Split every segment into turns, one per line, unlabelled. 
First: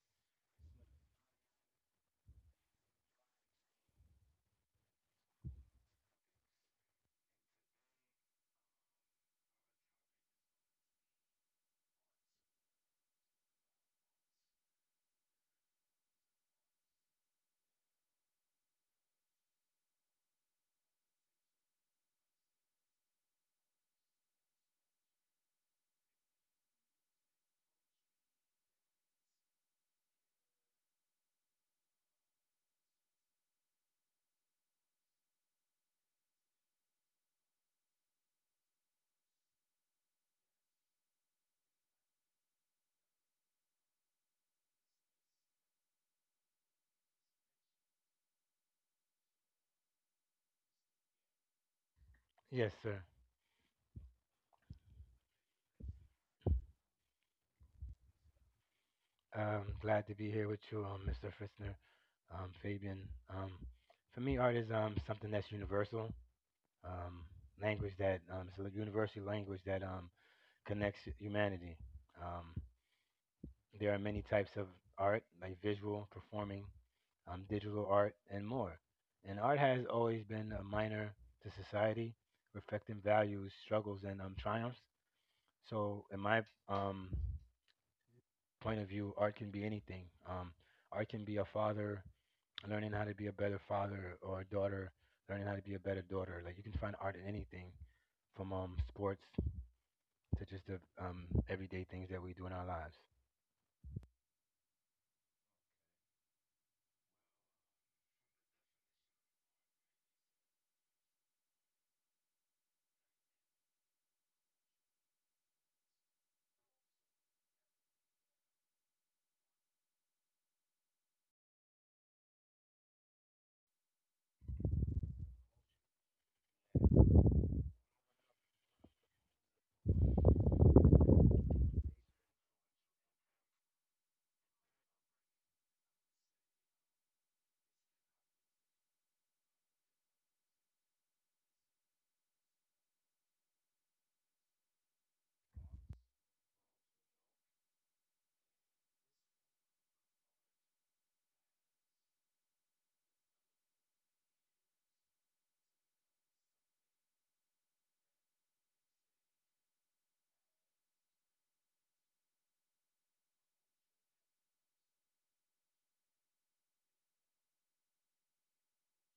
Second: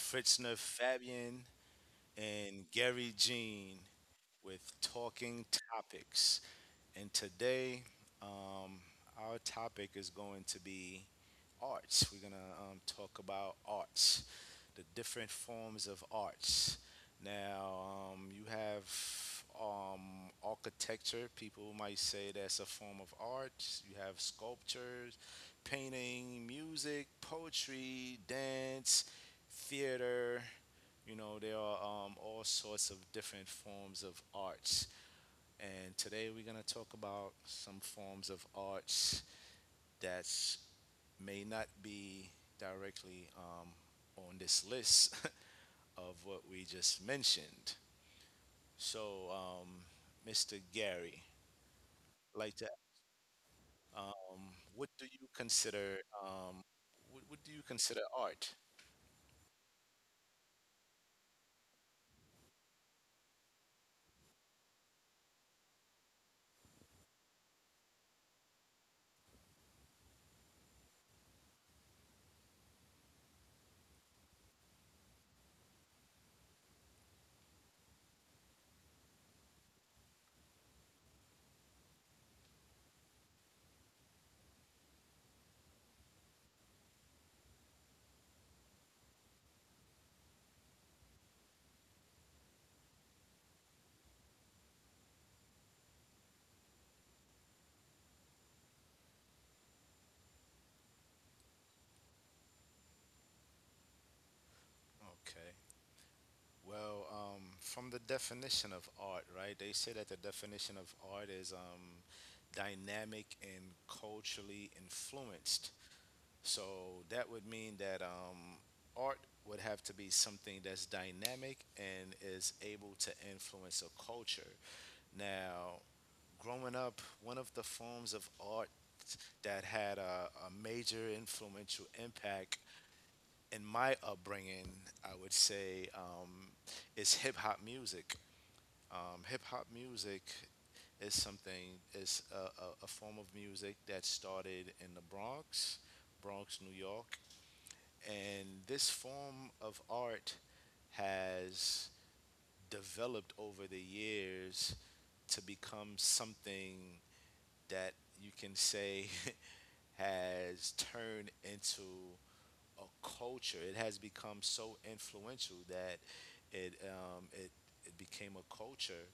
Fritzner Fabian and Gary Jean with Talking Topics. And today, um, our topic is going to be arts. We're going to talk about arts, the different forms of arts. Now, you have architecture. People might say that's a form of art. You have sculptures, painting, music, poetry, dance, theater. You know, there are all sorts of different forms of arts. And today we're going to talk about some forms of arts that's may not be directly on this list of what we just mentioned. So, Mr. Gary, I'd like to,
Yes, sir.
what do you consider um, what do you consider art?
Glad to be here with you, Mr. Fritzner, Fabian. Um, for me, art is something that's universal, um, language that it's a universal language that connects humanity. Um, there are many types of art, like visual, performing, digital art, and more. And art has always been a minor to society, reflecting values, struggles, and triumphs. So, in my um, point of view, art can be anything. Art can be a father learning how to be a better father, or a daughter learning how to be a better daughter. Like you can find art in anything, from sports to just the everyday things that we do in our lives.
Okay. Well, from the definition of art, right? They say that the definition of art is dynamic and culturally influenced. So that would mean that art would have to be something that's dynamic and is able to influence a culture. Now, growing up, one of the forms of art that had a major influential impact in my upbringing, I would say, is hip hop music. Hip hop music is a form of music that started in the Bronx, Bronx, New York, and this form of art has developed over the years to become something that you can say has turned into a culture. It has become so influential that it um, it it became a culture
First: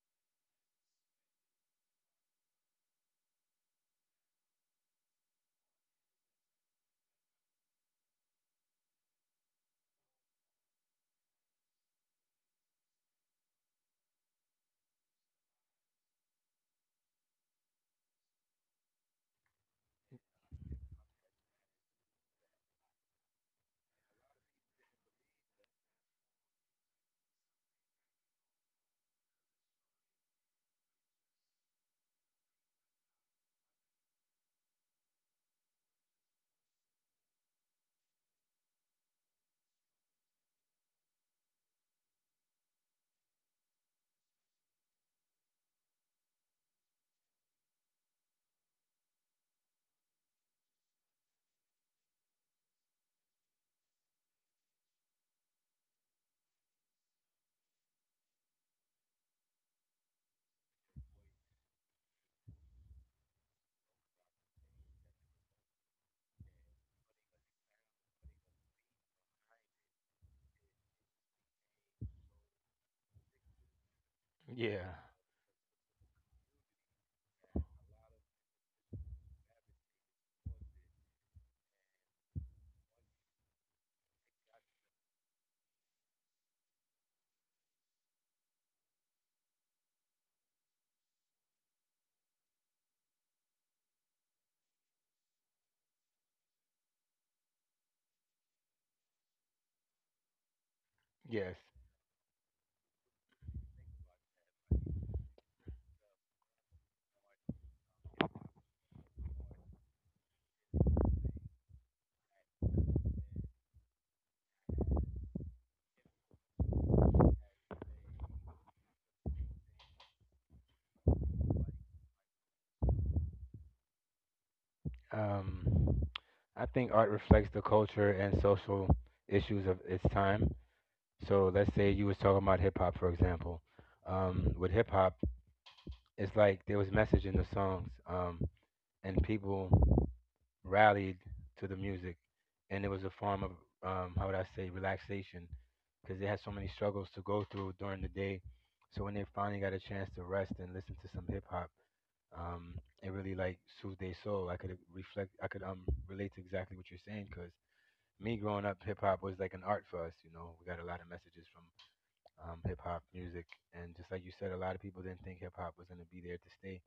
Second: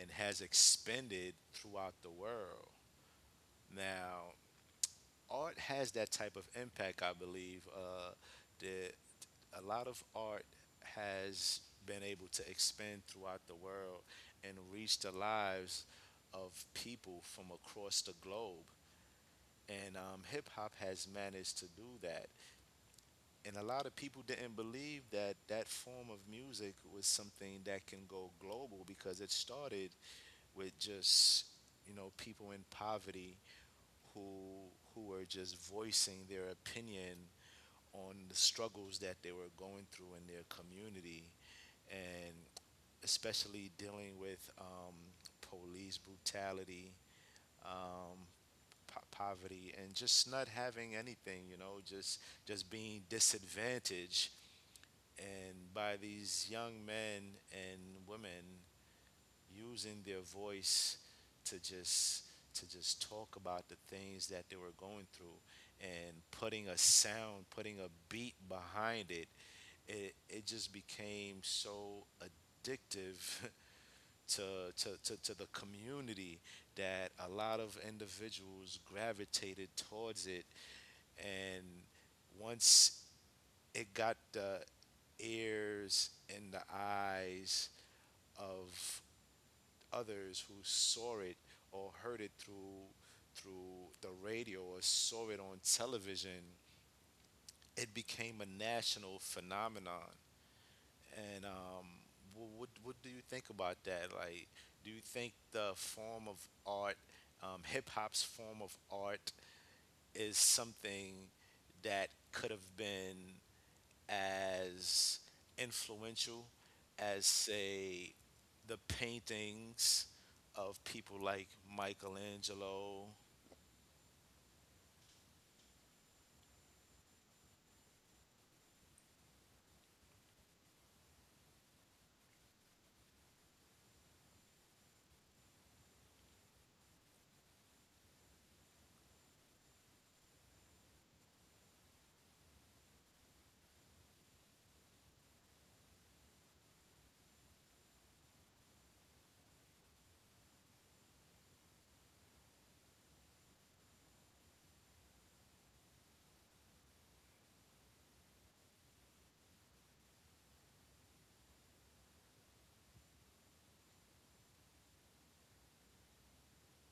and has expanded throughout the world. Now, art has that type of impact, I believe. The A lot of art has been able to expand throughout the world and reach the lives of people from across the globe. And hip hop has managed to do that. And a lot of people didn't believe that that form of music was something that can go global because it started with just, you know, people in poverty who who were just voicing their opinion on the struggles that they were going through in their community and especially dealing with police brutality, um, poverty, and just not having anything. You know, just being disadvantaged, and by these young men and women using their voice to just to just talk about the things that they were going through and putting a sound putting a beat behind it it just became so addictive to,
Yeah.
to the community that a lot of individuals gravitated towards it. And once it got the ears and the eyes of others who saw it or heard it through the radio or saw it on television, it became a national phenomenon. And
Yes.
what do you think about that? Like, do you think the form of art, hip hop's form of art, is something that could have been as influential as, say, the paintings of people like Michelangelo?
Um, I think art reflects the culture and social issues of its time. So let's say you was talking about hip hop, for example. With hip hop, it's like there was message in the songs, and people rallied to the music, and it was a form of how would I say relaxation because they had so many struggles to go through during the day. So when they finally got a chance to rest and listen to some hip hop, um, it really like soothed their soul. I could reflect, I could relate to exactly what you're saying because me growing up, hip hop was like an art for us. You know, we got a lot of messages from hip hop music, and just like you said, a lot of people didn't think hip hop was gonna be there to stay.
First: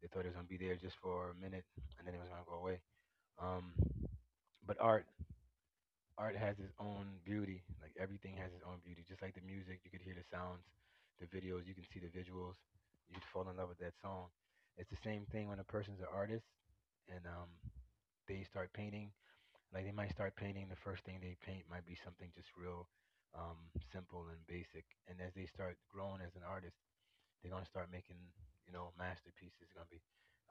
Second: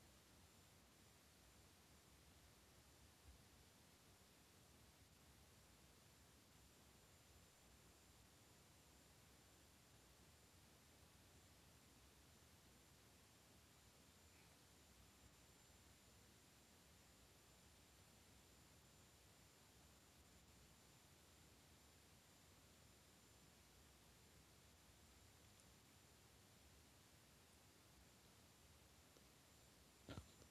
They thought it was gonna be there just for a minute, and then it was gonna go away. Um, but art has its own beauty. Like everything has its own beauty. Just like the music, you could hear the sounds, the videos, you can see the visuals. You'd fall in love with that song. It's the same thing when a person's an artist and they start painting. Like they might start painting. The first thing they paint might be something just real um, simple and basic. And as they start growing as an artist, they're gonna start making you know masterpieces. It's gonna be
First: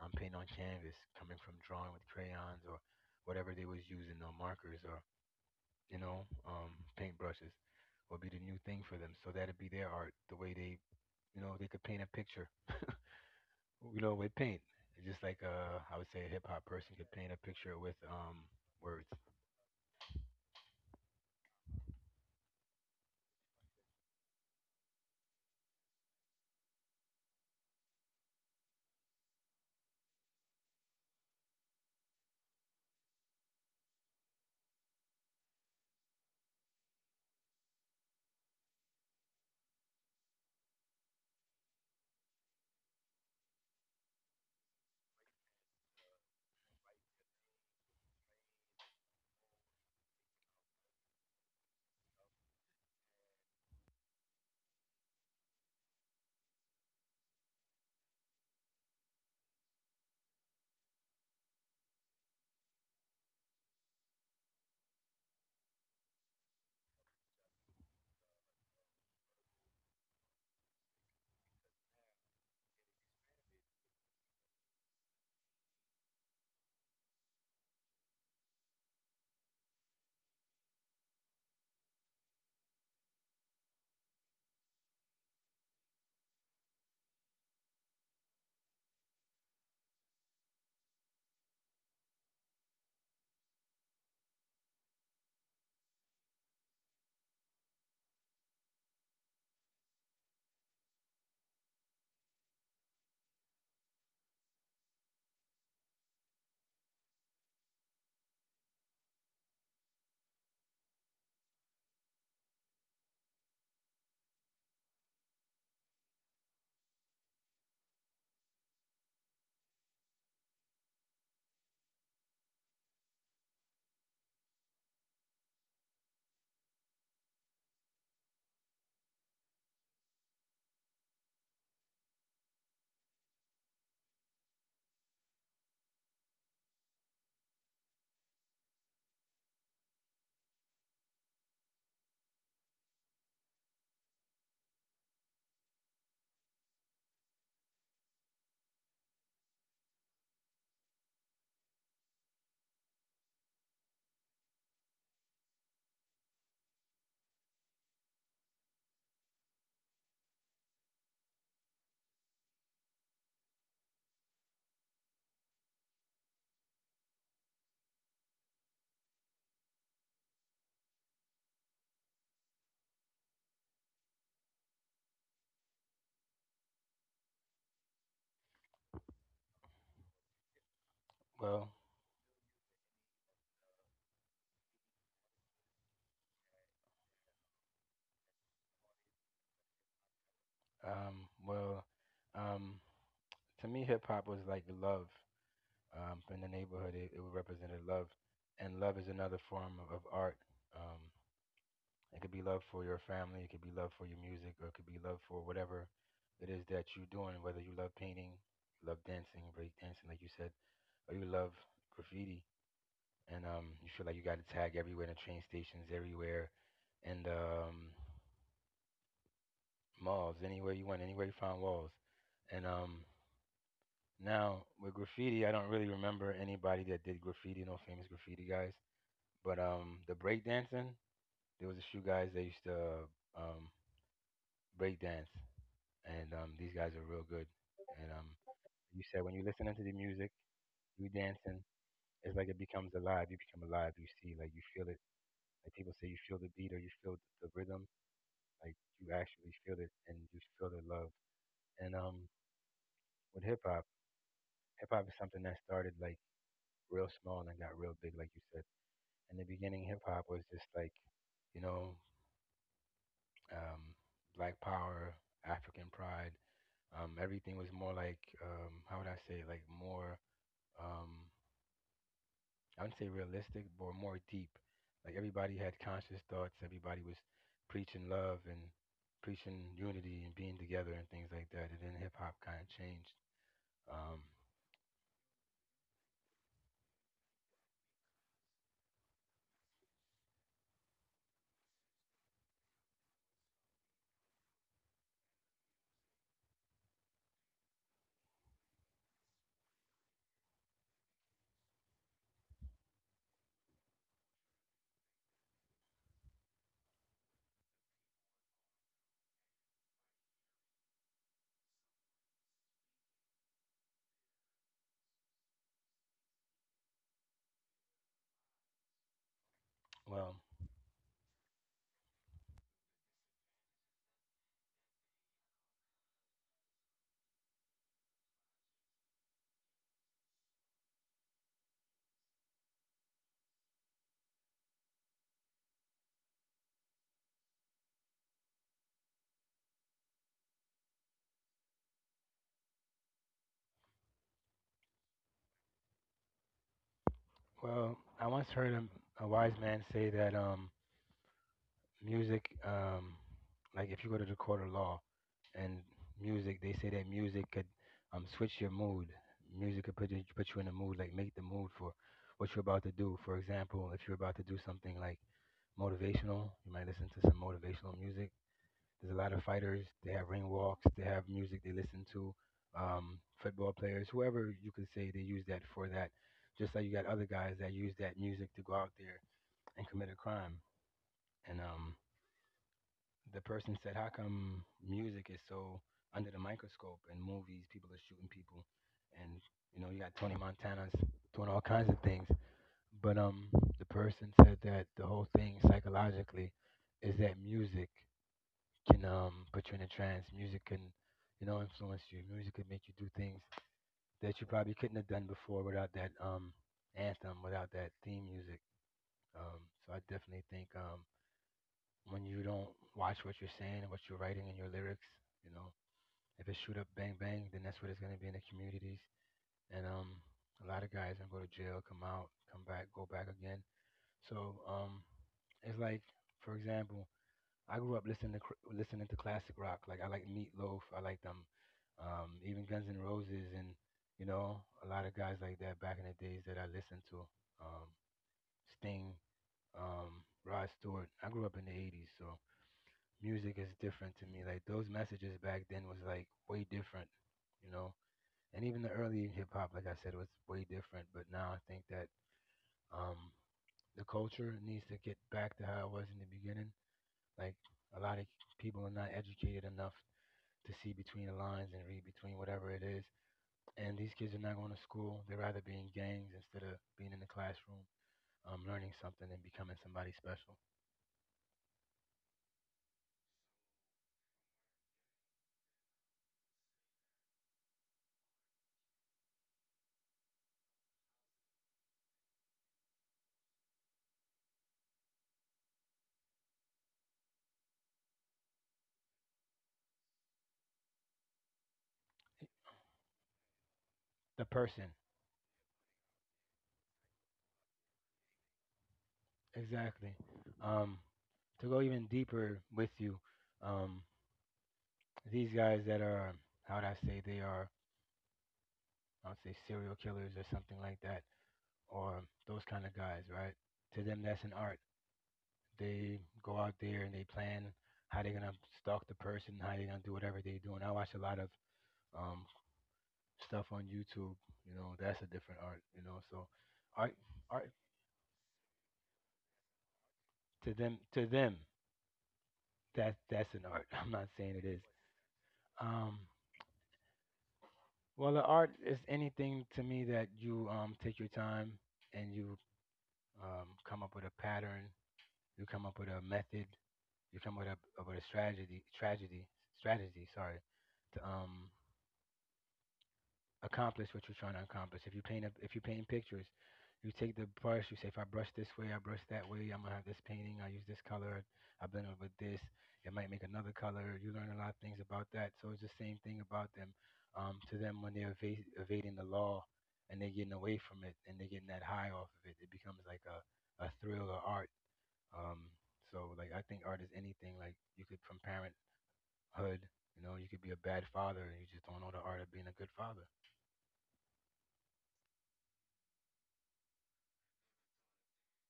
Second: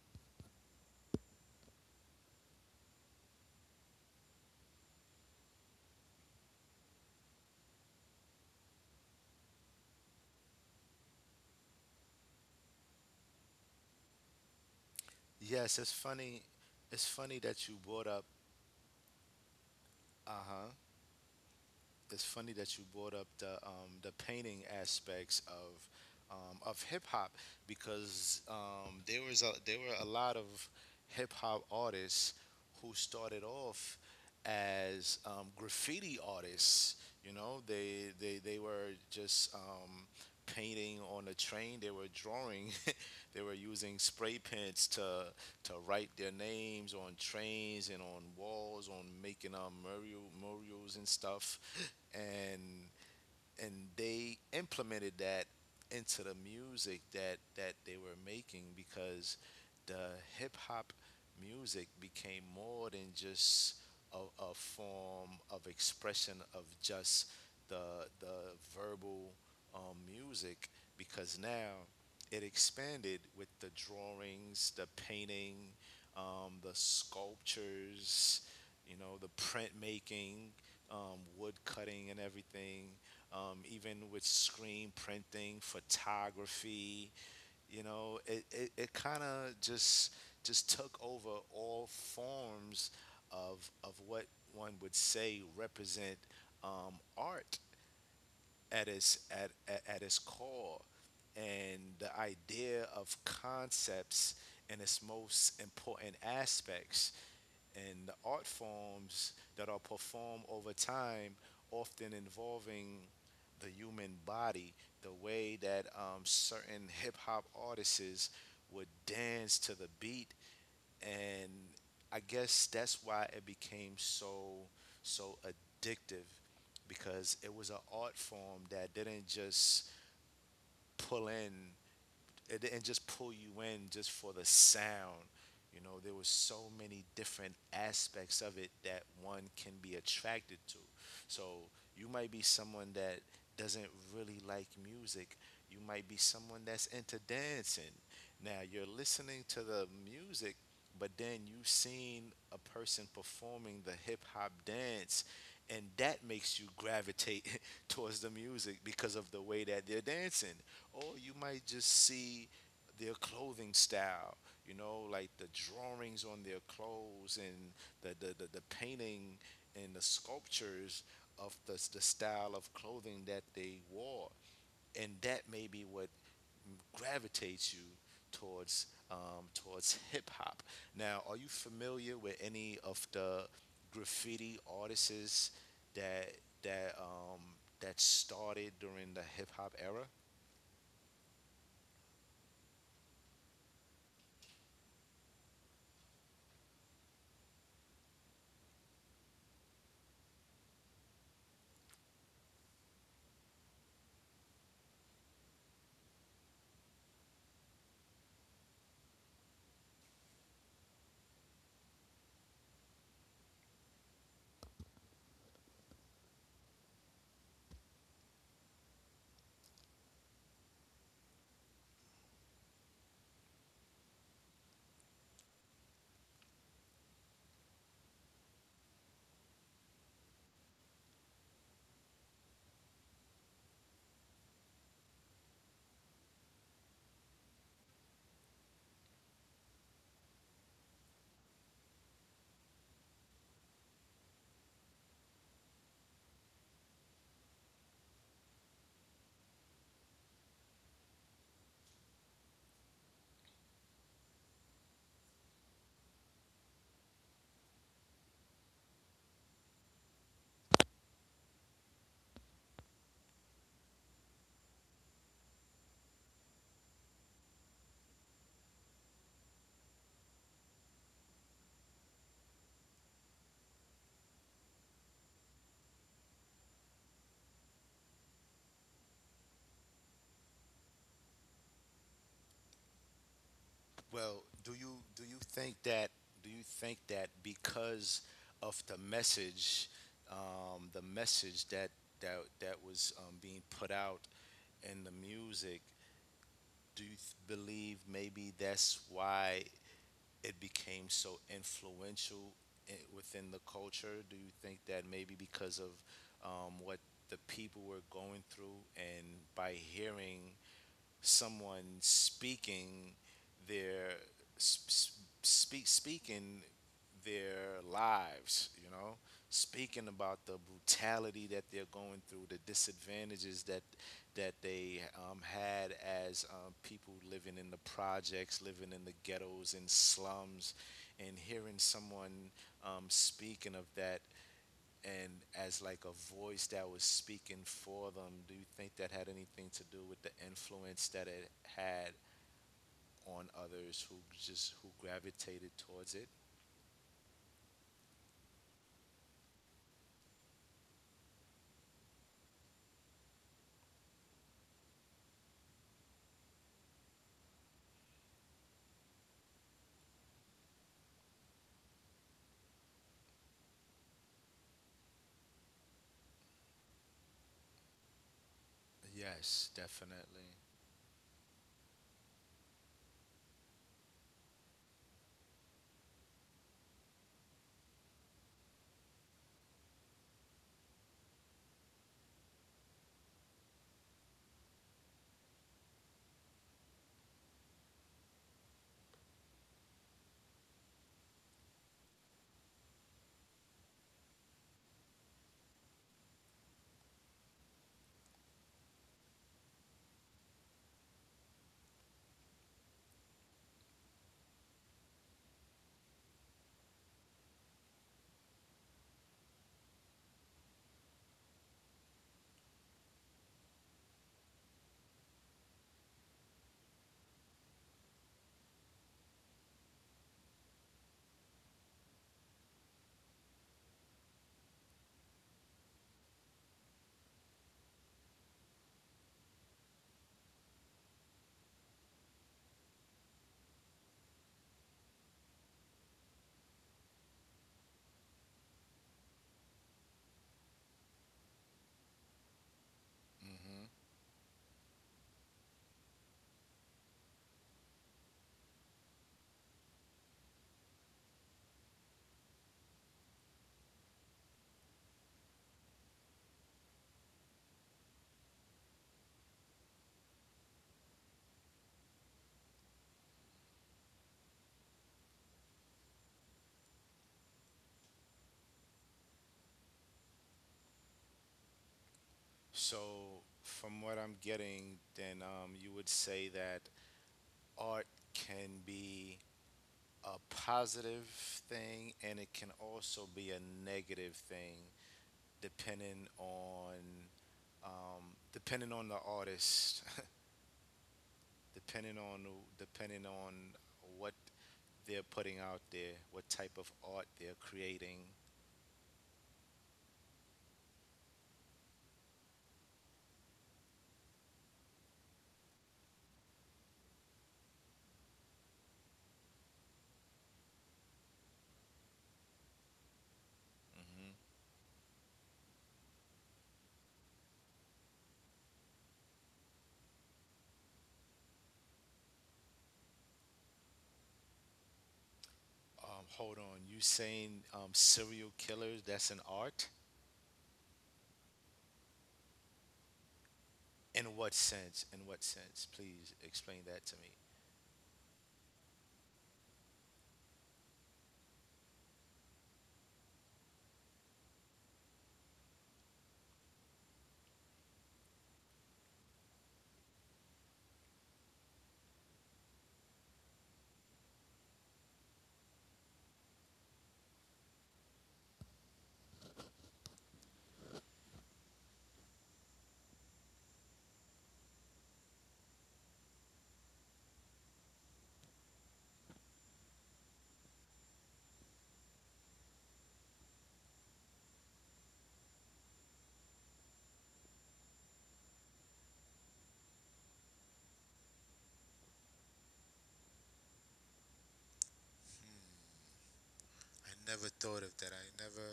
paint on canvas, coming from drawing with crayons or whatever they was using, or markers or you know, paintbrushes will be the new thing for them. So that'd be their art, the way they, you know, they could paint a picture, you know, with paint. It's just like
Yes, it's
I would say a
funny.
hip hop person
It's
could paint a
funny that you
picture with
brought up.
words.
Uh huh. It's funny that you brought up the painting aspects of hip hop because there was a, there were a lot of hip hop artists who started off as graffiti artists. You know, they were just painting on a train. They were drawing. They were using spray pens to write their names on trains and on walls, on making murals and stuff. And and they implemented that into the music that that they were making because the hip hop music became more than just a form of expression of just the verbal music because now it expanded with the drawings, the painting, the sculptures, you know, the printmaking, wood cutting, and everything even with screen printing, photography. You know, it kind of just took over all forms of what one would say represent art at its at its core and the idea of concepts in its most important aspects and the art forms that are performed over time, often involving the human body, the way that certain hip hop artists would dance to the beat. And I guess that's why it became so, so addictive because it was an art form that didn't just pull in it didn't just pull you in just for the sound. You know, there were so many different aspects of it that one can be attracted to. So you might be someone that doesn't really like music. You might be someone that's into dancing. Now you're listening to the music, but then you've seen a person performing the hip hop dance, and that makes you gravitate towards the music because of the way that they're dancing, or you might just see their clothing style, you know, like the drawings on their clothes and the painting and the sculptures of the style of clothing that they wore, and that may be what gravitates you towards towards hip hop. Now, are you
Well,
familiar with any of the graffiti artists that that um, that started during the hip hop era?
um, well, um, to me, hip hop was like love. In the neighborhood, it represented love, and love is another form of art. Um, It could be love for your family, it could be love for your music, or it could be love for whatever it is that you're doing, whether you love painting, you love dancing, break dancing, like you said, or you love graffiti and you feel like you got to tag everywhere in the train stations, everywhere, and malls, anywhere you went, anywhere you found walls. And Now with graffiti, I don't really remember anybody that did graffiti, no famous graffiti guys. But the breakdancing, there was a few guys that used to um, break dance. And These guys are real good. And You said when you listen into the music, you dancing, it's like it becomes alive. You become alive. You see, like you feel it. Like people say, you feel the beat or you feel the rhythm. Like you actually feel it, and you feel the love. And With hip hop is something that started like real small and got real big, like you said. In the beginning, hip hop was just like, you know, um, black power, African pride. Everything was more like, how would I say, like more um, I wouldn't say realistic, but more deep. Like everybody had conscious thoughts. Everybody was preaching love and preaching unity and being together and things like that. And then hip hop kind of changed. Um,
Well, do you think that do you think that because of the message that that was being put out in the music, do you believe maybe that's why it became so influential I within the culture? Do you think that maybe because of what the people were going through, and by hearing someone speaking their speaking their lives, you know, speaking
well,
about the brutality that they're going through, the disadvantages that that they had as people living in the projects, living in the ghettos and slums, and hearing someone speaking of that and as like a voice that was speaking for them, do you think that had anything to do with the influence that it had on others who just who gravitated towards it?
I once heard a wise man say that music, like if you go to the court of law, and music, they say that music could switch your mood. Music could put you in a mood, like make the mood for what you're about to do. For example, if you're about to do something like motivational. You might listen to some motivational music. There's a
Yes,
lot of fighters. They
definitely.
have ring walks. They have music they listen to. Football players, whoever you could say they use that for that. Just like you got other guys that use that music to go out there and commit a crime. And The person said, "How come music is so under the microscope in movies? People are shooting people, and you know you got Tony Montana's doing all kinds of things." But the person said that the whole thing psychologically is that music can put you in a trance. Music can, you know, influence you. Music can make you do things that you probably couldn't have done before without that anthem, without that theme music. So I definitely think when you don't watch what you're saying and what you're writing in your lyrics, you know, if it's shoot up bang bang, then that's what it's gonna be in the communities. And A lot of guys gonna go to jail, come out, come back, go back again. So um it's like, for example, I grew up listening to listening to classic rock. Like I like Meatloaf. I like them, even Guns N' Roses, and you know a lot of guys like that back in the days that I listened to. Um, Sting, Rod Stewart. I grew up in the '80s, so music is
Hmm.
different to me. Like those messages back then was like way different, you know. And even the early hip hop, like I said, was way different. But now I think that um, the culture needs to get back to how it was in the beginning. Like a lot of people are not educated enough to see between the lines and read between whatever it is. And these kids are not going to school. They'd rather be in gangs instead of being in the classroom, learning something and becoming somebody special.
So, from what I'm getting, then you would say that art can be a positive thing and it can also be a negative thing, depending on um, depending on the artist depending on depending on what
The person,
they're putting out there, what type of art they're creating.
exactly. Um, to go even deeper with you, um, these guys that are, how would I say, they are, I would say, serial killers or something like that, or those kind of guys, right? To them, that's
Hmm.
an art. They go out there and they plan how they're gonna stalk the person, how they're gonna do whatever they're doing. I watch a lot of um, stuff on YouTube. You know, that's a different art. You know, so
Hold on, you
art,
saying
art
serial killers? That's an art.
to them, that that's an art. I'm not
In what
saying it is.
sense? In what sense?
Um,
Please explain that to me.
well, the art is anything to me that you take your time and you come up with a pattern, you come up with a method, you come up with a strategy, tragedy, strategy, sorry, to accomplish what you're trying to accomplish. If you paint if you paint pictures, you take the brush. You say, if I brush this way, I brush that way. I'm gonna have this painting. I use this color. I blend it with this. It might make another color. You learn a lot of things about that. So it's the same thing about them. To them, when they're evading the law and they're getting away from it and they're getting that high off of it, it becomes like a thrill or art. Um, so like I think art is anything. Like you could from parenthood. You know, you could be a bad father and you just don't know the art of being a good father.
I never thought of that. I never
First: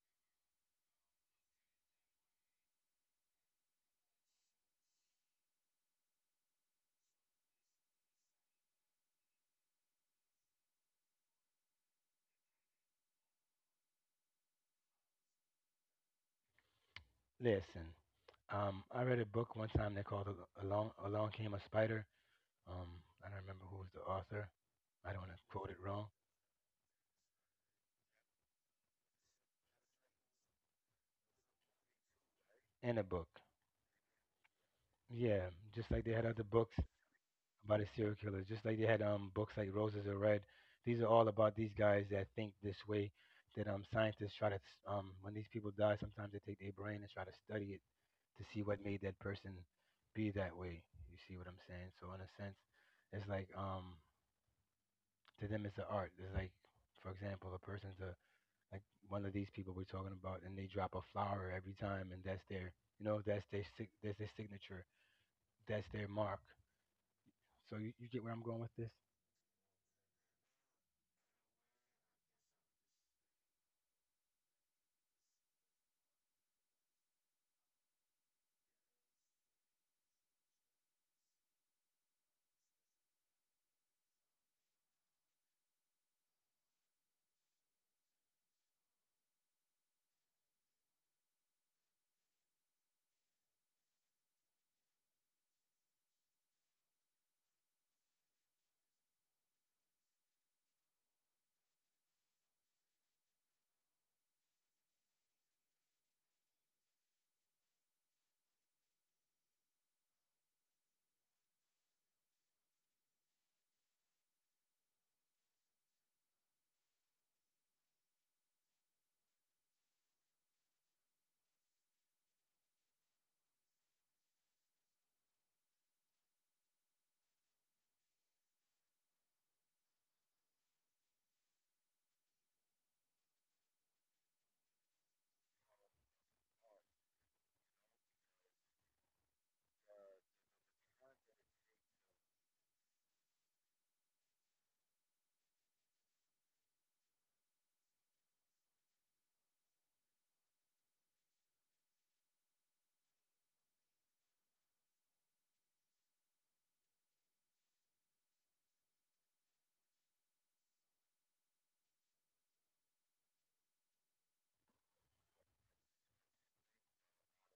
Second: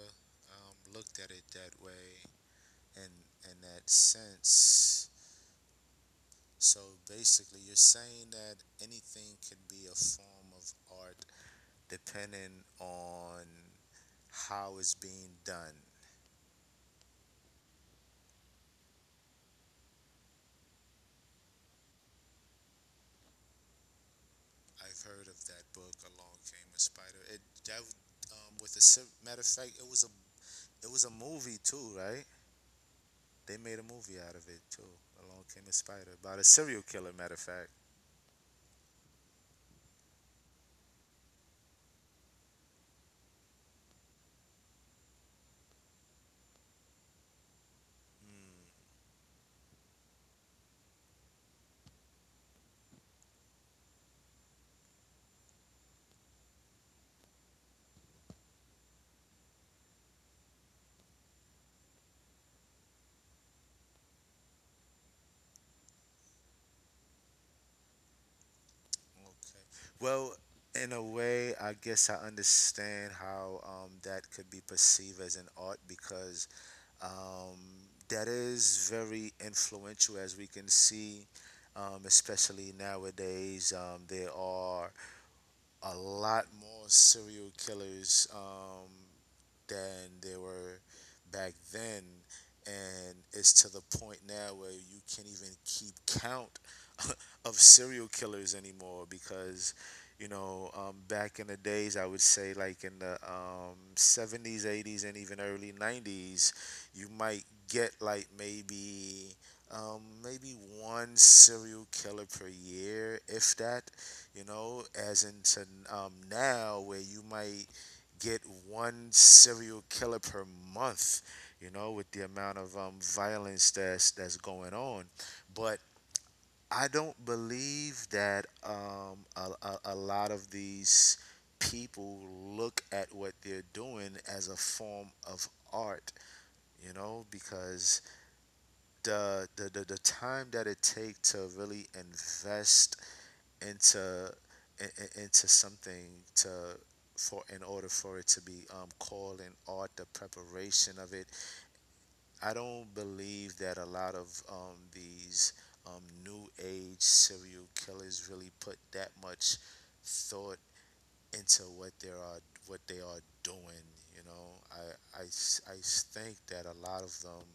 looked at it that way and in that sense. So basically, you're saying that anything could be a form of art depending on how it's being done.
Listen. I read a book one time they called it Along Came a Spider." Um, I don't remember who was the author.
I've
I don't
heard
want
of
to
that
quote it
book.
wrong.
Along Came a Spider. It that with a matter of fact, it was a movie too, right?
In a book,
They made a movie out of it too.
yeah,
Along Came a
just like they
Spider
had
about
other
a
books
serial killer. Matter of fact.
about the serial killers, just like they had books like "Roses Are Red." These are all about these guys that think this way. That scientists try to when these people die, sometimes they take their brain and try to study it to see what made that person be that way. You see what I'm saying? So in a sense, it's like to them it's an art. It's like, for example, a person's a like one of these people we're talking about, and they drop a flower every time, and that's their, that's their that's their signature, that's their mark. So you get where I'm going with this?
Okay. Well, in a way, I guess I understand how that could be perceived as an art because um, that is very influential, as we can see, especially nowadays. There are a lot more serial killers than they were back then. And it's to the point now where you can't even keep count of serial killers anymore because, you know, back in the days, I would say like in the 70s, 80s, and even early 90s, you might get like maybe. Maybe one serial killer per year, if that, you know, as into now where you might get one serial killer per month, you know, with the amount of violence that's going on. But I don't believe that a lot of these people look at what they're doing as a form of art, you know, because the time that it takes to really invest into into something to for in order for it to be called an art, the preparation of it. I don't believe that a lot of these new age serial killers really put that much thought into what they are doing. You know, I think that a lot of them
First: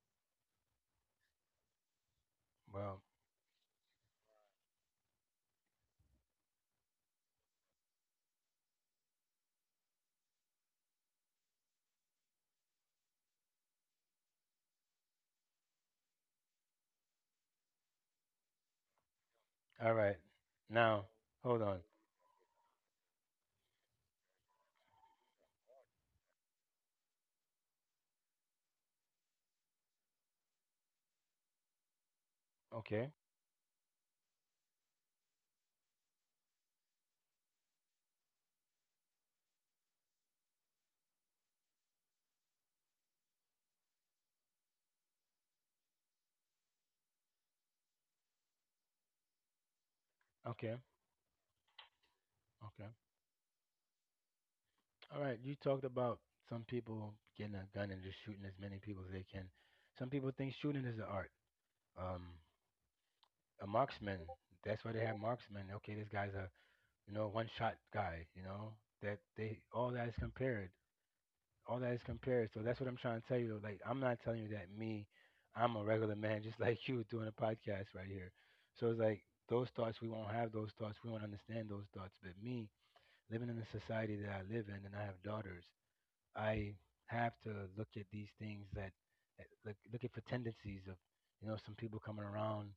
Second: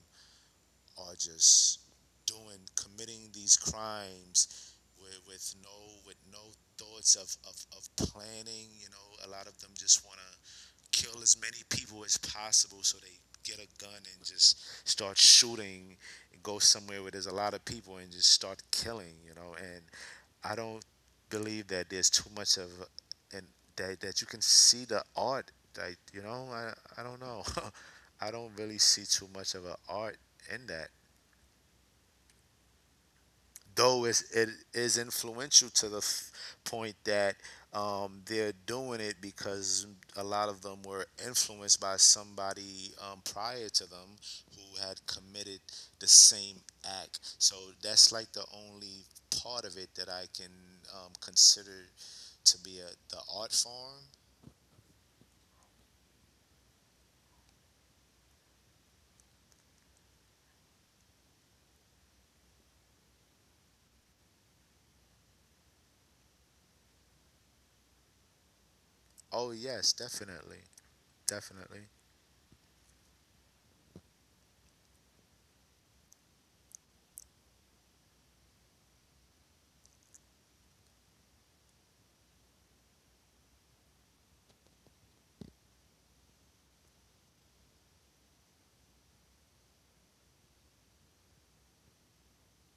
are just doing
Well,
committing these crimes with, with no with no thoughts of planning, you know, a lot of them just want to kill as many people as possible, so they get a gun and just start shooting and go somewhere where there's a lot of people and just start killing, you know, and
all right.
I don't
Now, hold
believe
on.
that there's too much of and that, that you can see the art that you know I don't know I don't really see too much of an art in that,
Okay,
though it's, it is influential to the point that they're doing it because a lot of them were influenced by somebody prior to them who had committed the same act. So that's like the only part of it that I can
okay,
consider to be
okay.
the art form.
All right. You talked about some people getting a gun and just shooting as many people as they can. Some people think shooting is an art. Um, a marksman. That's why they have marksmen. Okay, this guy's a, you know, one shot guy, you know, that
Oh
they all
yes,
that is
definitely,
compared, all
definitely.
that is compared. So that's what I'm trying to tell you. Like, I'm not telling you that me, I'm a regular man, just like you doing a podcast right here. So it's like those thoughts, we won't have those thoughts, we won't understand those thoughts. But me, living in the society that I live in, and I have daughters, I have to look at these things that, that like, look, looking for tendencies of, you know, some people coming around,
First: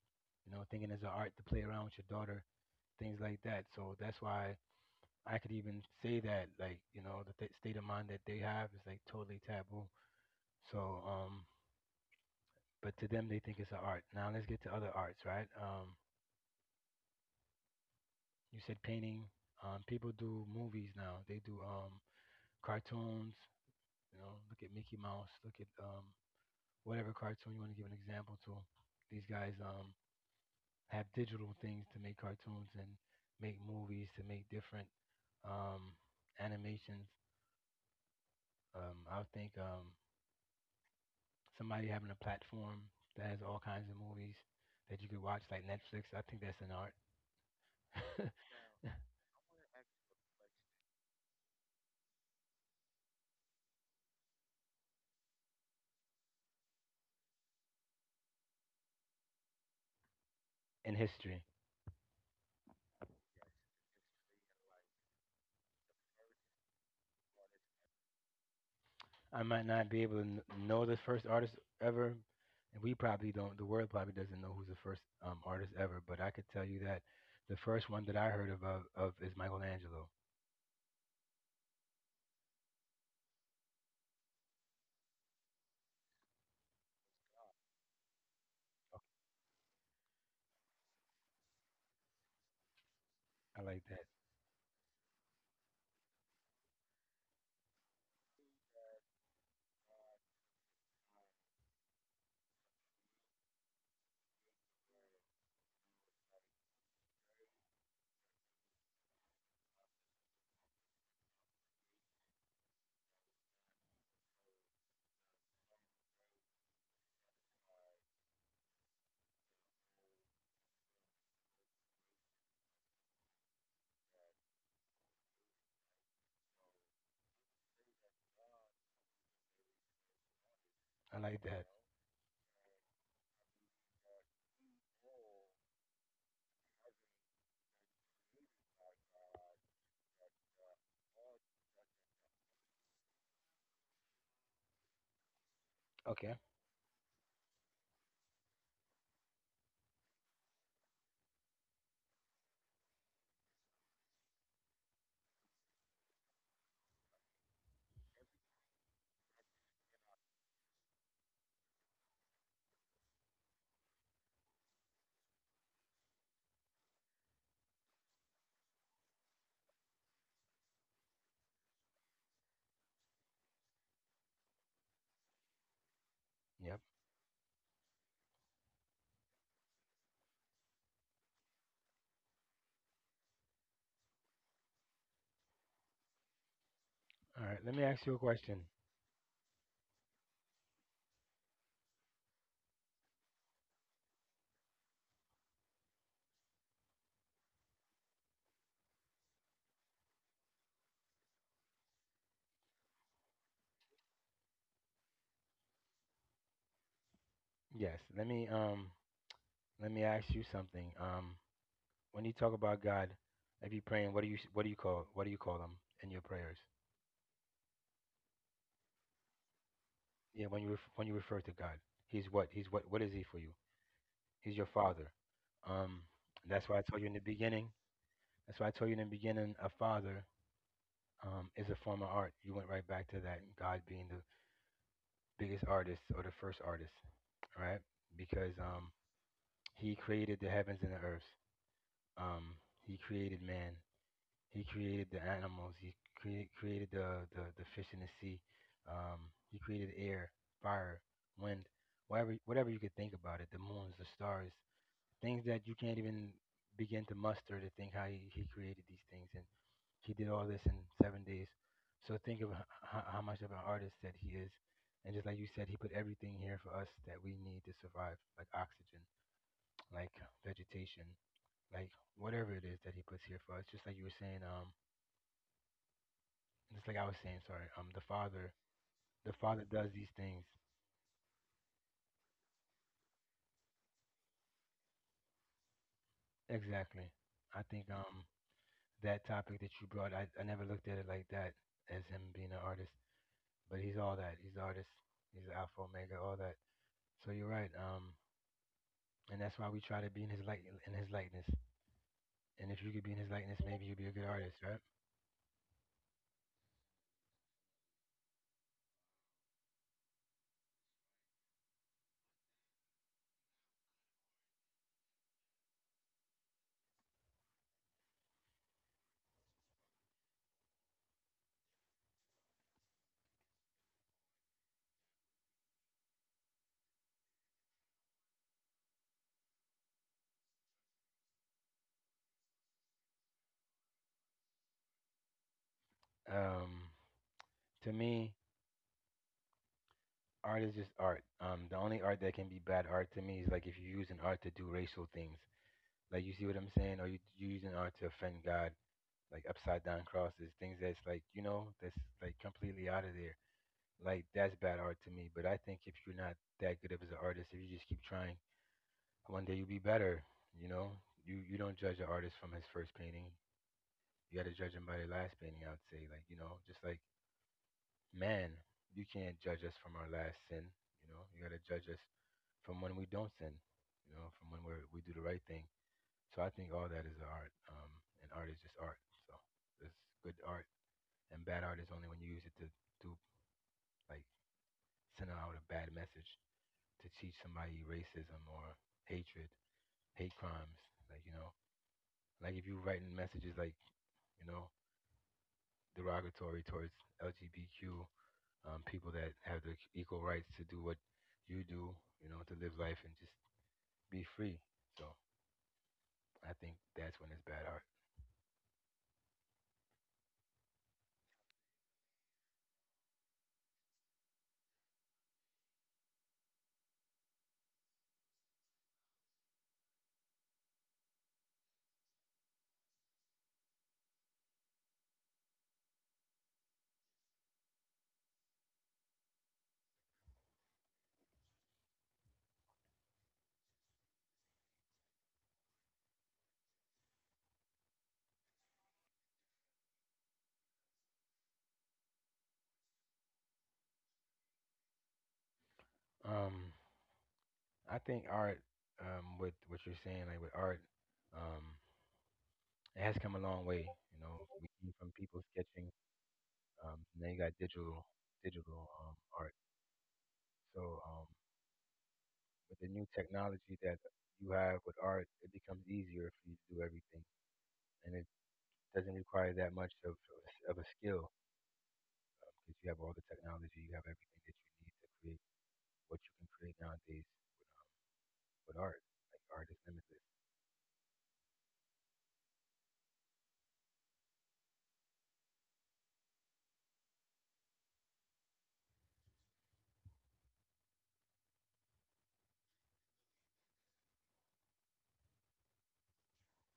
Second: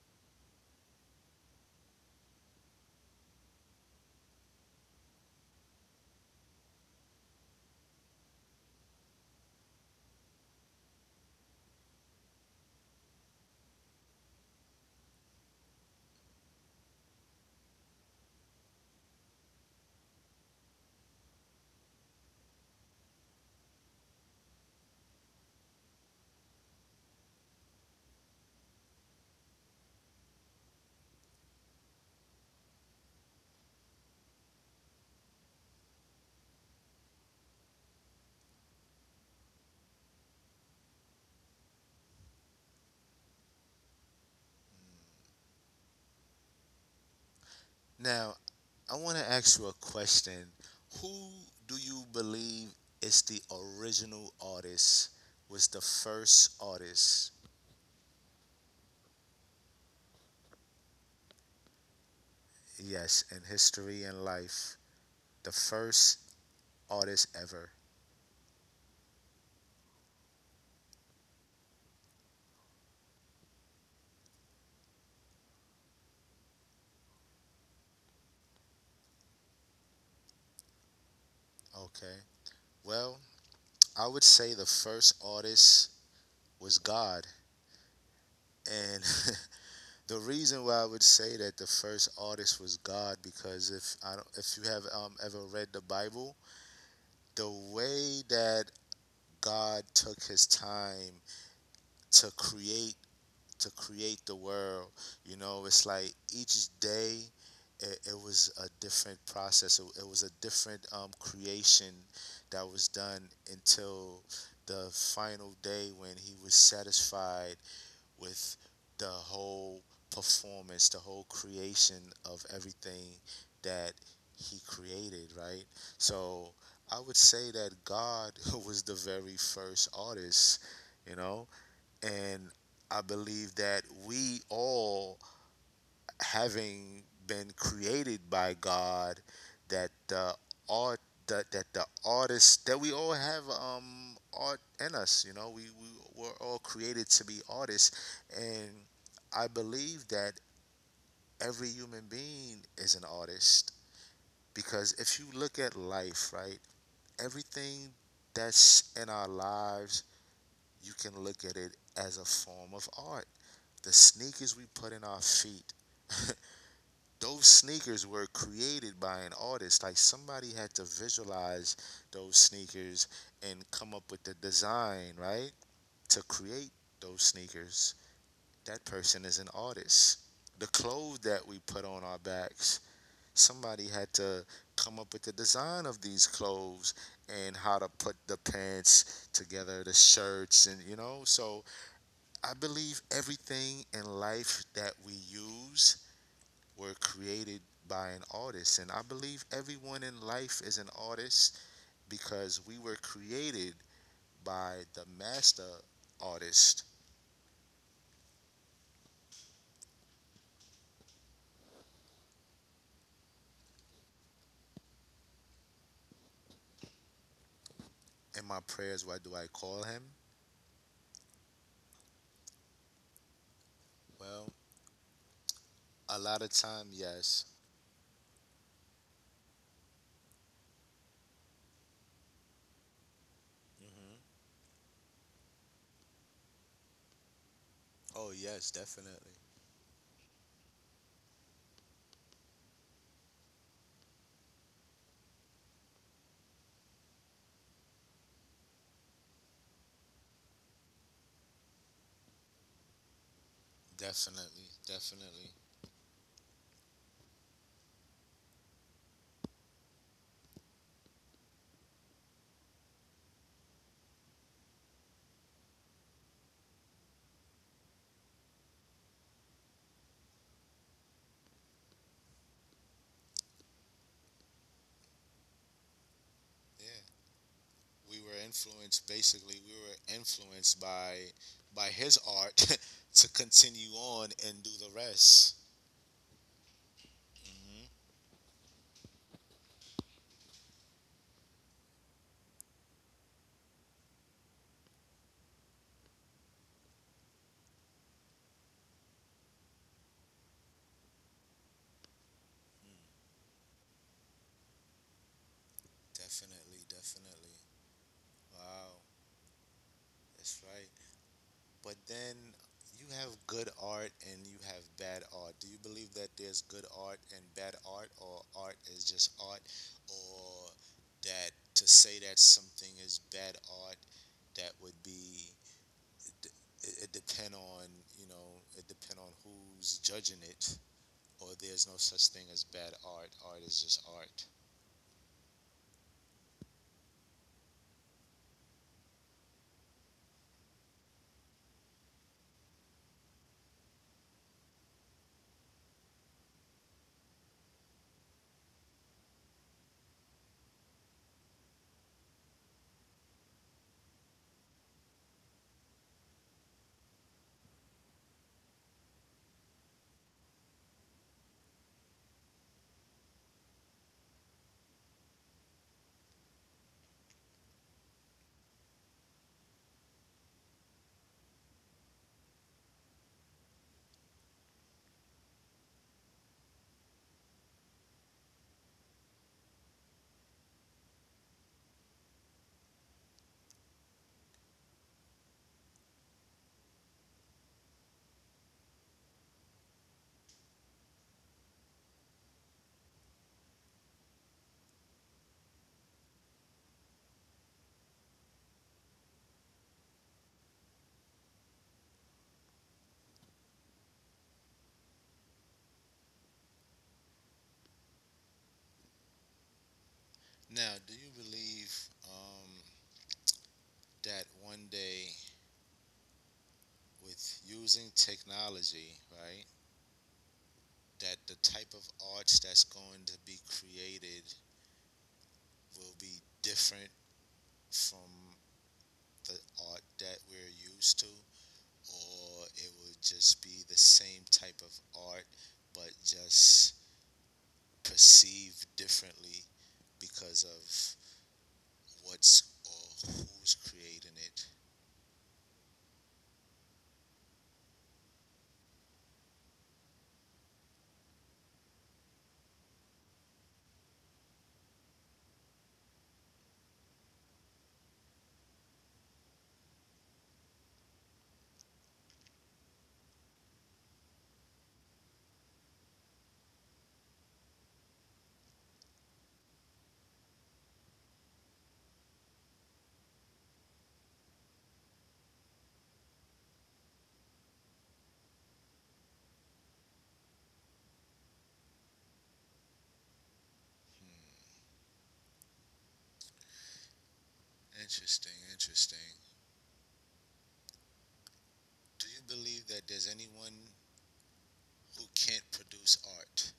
you know, thinking it's an art to play around with your daughter, things like that. So that's why I could even say that, like, you know, the state of mind that they have is like totally taboo. So, um, but to them, they think it's an art. Now let's get to other arts, right? You said painting. People do movies now. They do cartoons. You know, look at Mickey Mouse. Look at, whatever cartoon you want to give an example to. These guys have digital things to make cartoons and make movies to make different, um, animations. I would think somebody having a platform that has all kinds of movies that you could watch, like Netflix. I think that's an art
Now, I want to ask you a question. Who do you believe is the original artist? Was the first artist?
in history.
Yes, in history and life, the first artist ever.
I might not be able to know the first artist ever, and we probably don't. The world probably doesn't know who's the first, artist ever, but I could tell you that the first one that I heard of is Michelangelo.
Okay. Well, I would say the first artist was God, and the reason why I would say that the first artist was God
I
because
like
if
that.
I don't, if you have ever read the Bible, the way that God took His time to create to create the world. You know, it's like each day it was a different process. It was a different creation that was done until the final day when he was satisfied with the whole performance, the whole creation of everything that he created, right? So I would say that God was the very first artist,
I
you
like
know?
that.
And I believe that we all, having been created by God, that the art that the artist that we all have, um, art in us, you know, we, we
Okay.
we're all created to be artists. And I believe that every human being is an artist, because if you look at life, right, everything that's in our lives, you can look at it as a form of art. The sneakers we put in our feet, those sneakers were created by an artist. Like somebody had to visualize those sneakers and come up with the design, right? To create
Yep.
those sneakers. That person is an artist. The clothes that we put on our backs, somebody had to come up with the design of these clothes
All
and
right. Let
how
me
to
ask you a
put the
question.
pants together, the shirts, and you know, so I believe everything in life that we use were created by an artist. And I believe everyone in life is an artist because we were created by the master artist.
Yes. Let me ask you something. When you talk about God, if you're praying, what do you call what do you call him in your prayers?
In my prayers, what do I call him?
Yeah, when you when you refer to God, He's what He's what is He for you? He's
Well,
your Father. Um,
a lot of
that's why I
time,
told you in the
yes.
beginning. That's why I told you in the beginning, a father, is a form of art. You went right back to that God being the
Hmm.
biggest artist or the first artist, all right?
Oh,
Because
yes, definitely.
He created the heavens and the earth. Um, he created man. He created the animals. He created the fish in the sea. He created air, fire, wind, whatever you could think about it. The moons, the stars,
Definitely.
things
Definitely.
that you can't even begin to muster to think how he created these things. And he did all this in 7 days. So think of how much of an artist that he is. And just like you said, he put everything here for us that we need to survive, like oxygen, like vegetation, like whatever it is that he puts here for us. Just like you were saying, just like I
Yeah.
was saying, sorry,
We were influenced,
the father
basically, we
does
were
these things.
influenced by his art to continue on and do the rest.
Exactly. I think
Hmm.
that topic that you brought, I never looked at it like that as him being an artist, but he's all that. He's an artist. He's an alpha omega, all that. So you're right. And that's why we try to be in his light, in his likeness. And if you could be in his likeness, maybe you'd be a good artist, right?
Definitely, definitely. Wow, that's right. But then you have good art and you have bad art. Do you believe that there's good art and bad art, or art is just art, or that to say that something is bad art, that would be it, it depend on, you know, it depend on who's judging it, or there's no such thing as bad art. Art is just art.
Um, to me, art is just art. The only art that can be bad art to me is like if you use an art to do racial things. Like you see what I'm saying, or you using art to offend God like upside down crosses, things that's like, you know, that's like completely out of there. Like that's bad art to me. But I think if you're not that good of as an artist, if you just keep trying, one day you'll be better. You know, you don't judge an artist from his first painting. You got to judge him by their last painting. I'd say, like, you know, just like man, you can't judge us from our last sin. You know, you got to judge us from when we don't sin. You know, from when we do the right thing. So I think all that is art. And art is just art. So it's good art. And bad art is only when you use it to do like send out a bad message to teach somebody racism or hatred, hate crimes. Like, you know, like if you're writing messages like, you know, derogatory towards LGBTQ, people that have the equal rights to do what you do, you know, to live life and just be free. So I think that's when it's bad art.
Now, do you believe, um, that one day with using technology, right? That the type of arts that's going to be created will be different from the art that we're used to, or it will just be the same type of art but just perceived differently because of what's or who's creating it.
Um, I think art, with what you're saying, like with art, um, it has come a long way. You know, we came from people sketching. Now you got digital, art. So, with the new technology that you have with art, it becomes easier for you to do everything, and it doesn't require that much of a skill because you have all the technology, you have everything that you need to create what you can create nowadays with art. Like art is limitless.
Interesting, interesting. Do you believe that there's anyone who can't produce art?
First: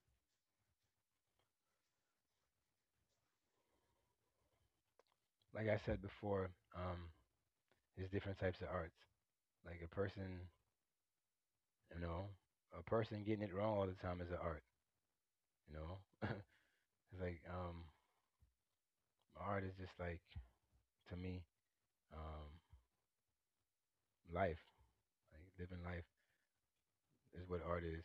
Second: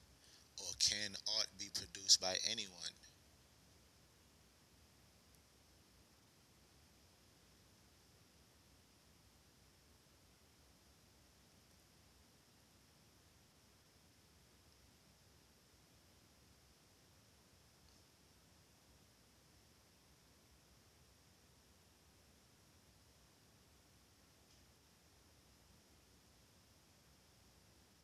Or can art be produced by anyone?
Like I said before, there's different types of arts. Like a person, you know, a person getting it wrong all the time is an art. You know, it's like, art is just like to me, um, life, like living life is what art is.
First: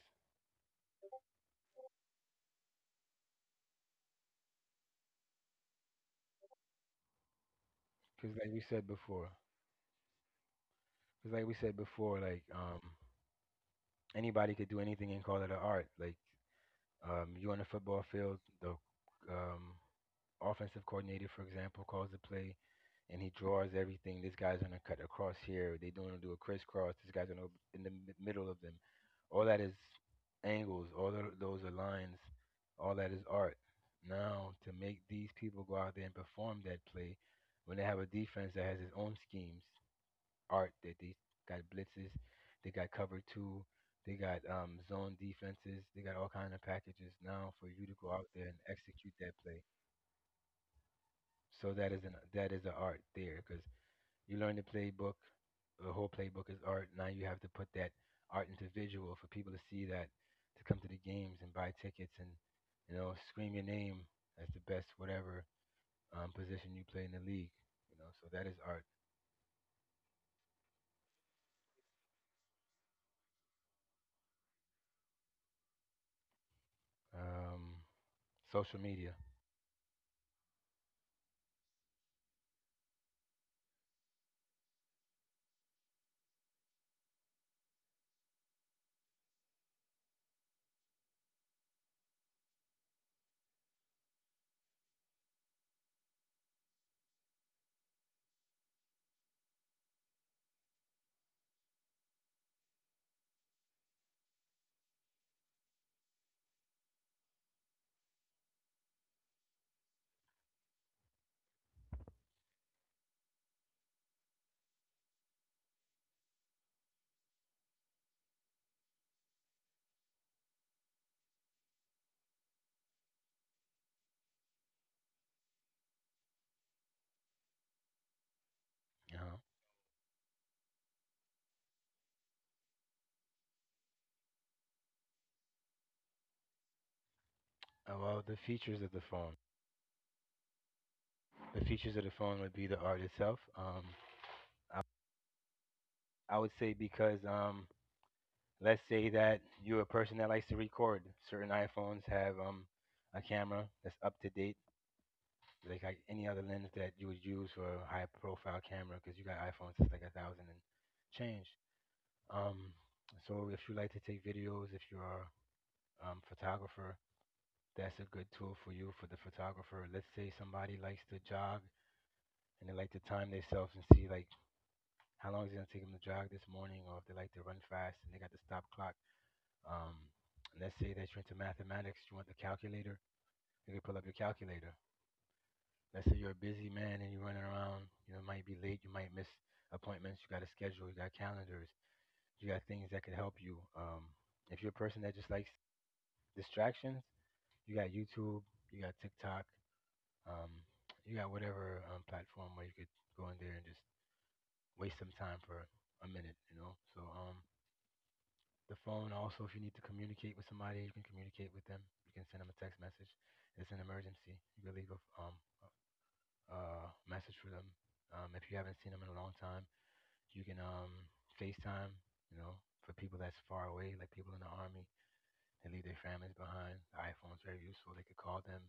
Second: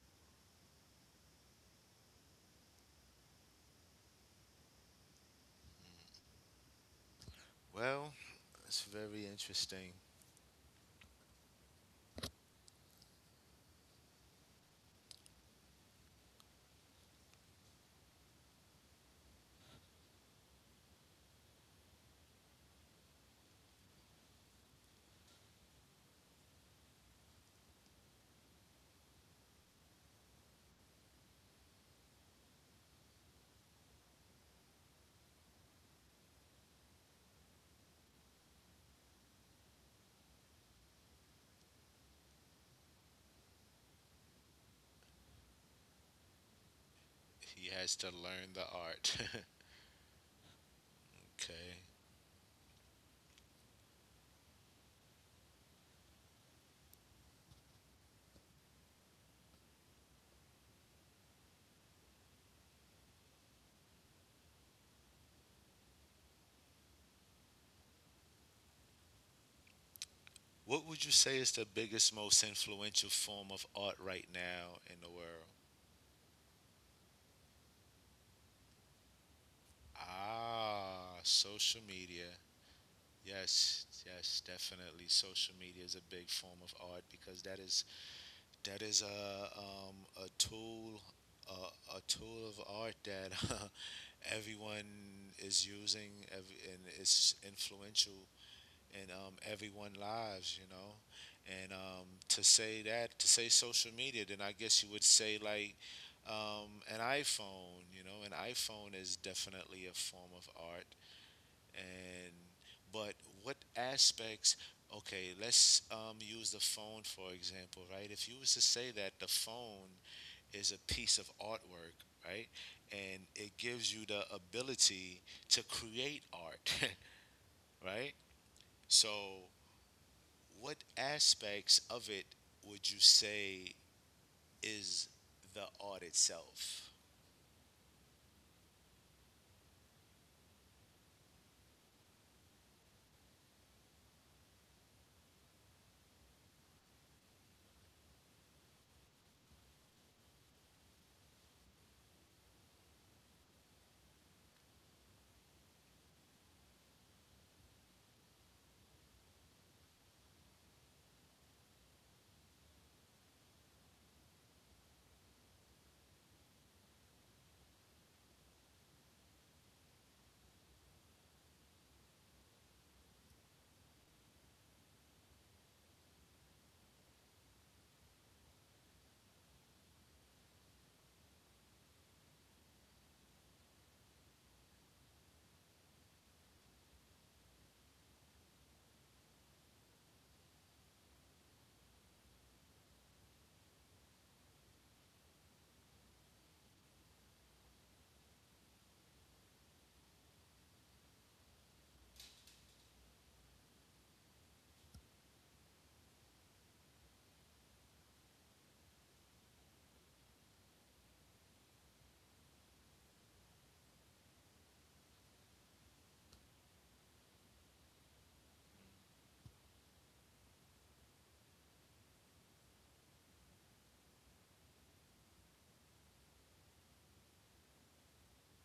Well,
Because like we
it's
said
very
before,
interesting.
because like we said before, like, anybody could do anything and call it an art. Like, you on the football field, the um, offensive coordinator, for example, calls the play and he draws everything. This guy's gonna cut across here. They're gonna do a crisscross. This guy's gonna in the middle of them. All that is angles. Those are lines. All that is art. Now to make these people go out there and perform that play, when they have a defense that has its own schemes, art that they got blitzes, they got cover two, they got, zone defenses, they got all kind of packages. Now for
He
you to
has
go
to
out there
learn
and
the
execute
art.
that play, so
Okay.
that is an art there because you learn the playbook, the whole playbook is art. Now you have to put that art into visual for people to see that, to come to the games and buy tickets and, you know, scream your name as the best whatever, position you play in the league. You know, so that is art.
What would you say is the biggest, most influential form of art right now in the world?
Um, social media.
Ah, social media. Yes, yes, definitely. Social media is a big form of art because that is a, a tool a tool of art that everyone is using every, and it's influential in, everyone lives, you know. And to say that, to say social media, then I guess you would say like, an iPhone, you know, an iPhone is definitely a form of art. And but what aspects? Okay, let's, use the phone for example, right? If you was to say that the phone is a piece of artwork, right? And it gives you the ability to create art, right? So,
Uh-huh.
what aspects of it would you say is the art itself?
Well, the features of the phone. The features of the phone would be the art itself. I, I would say because, let's say that you're a person that likes to record. Certain iPhones have, a camera that's up to date, like any other lens that you would use for a high profile camera, because you got iPhones that's like a thousand and change. Um, so if you like to take videos, if you're a, photographer, that's a good tool for you for the photographer. Let's say somebody likes to jog and they like to time themselves and see like how long is it gonna take them to jog this morning, or if they like to run fast and they got the stop clock. Um, and let's say that you're into mathematics, you want the calculator, you can pull up your calculator. Let's say you're a busy man and you're running around, you know, might be late, you might miss appointments, you got a schedule, you got calendars, you got things that could help you. If you're a person that just likes distractions, you got YouTube, you got TikTok, um, you got whatever, platform where you could go in there and just waste some time for a minute, you know. So, the phone. Also, if you need to communicate with somebody, you can communicate with them. You can send them a text message. It's an emergency. You can leave a message for them. If you haven't seen them in a long time, you can FaceTime. You know, for people that's far away, like people in the army, they leave their families behind. The iPhone's very useful. They could call them,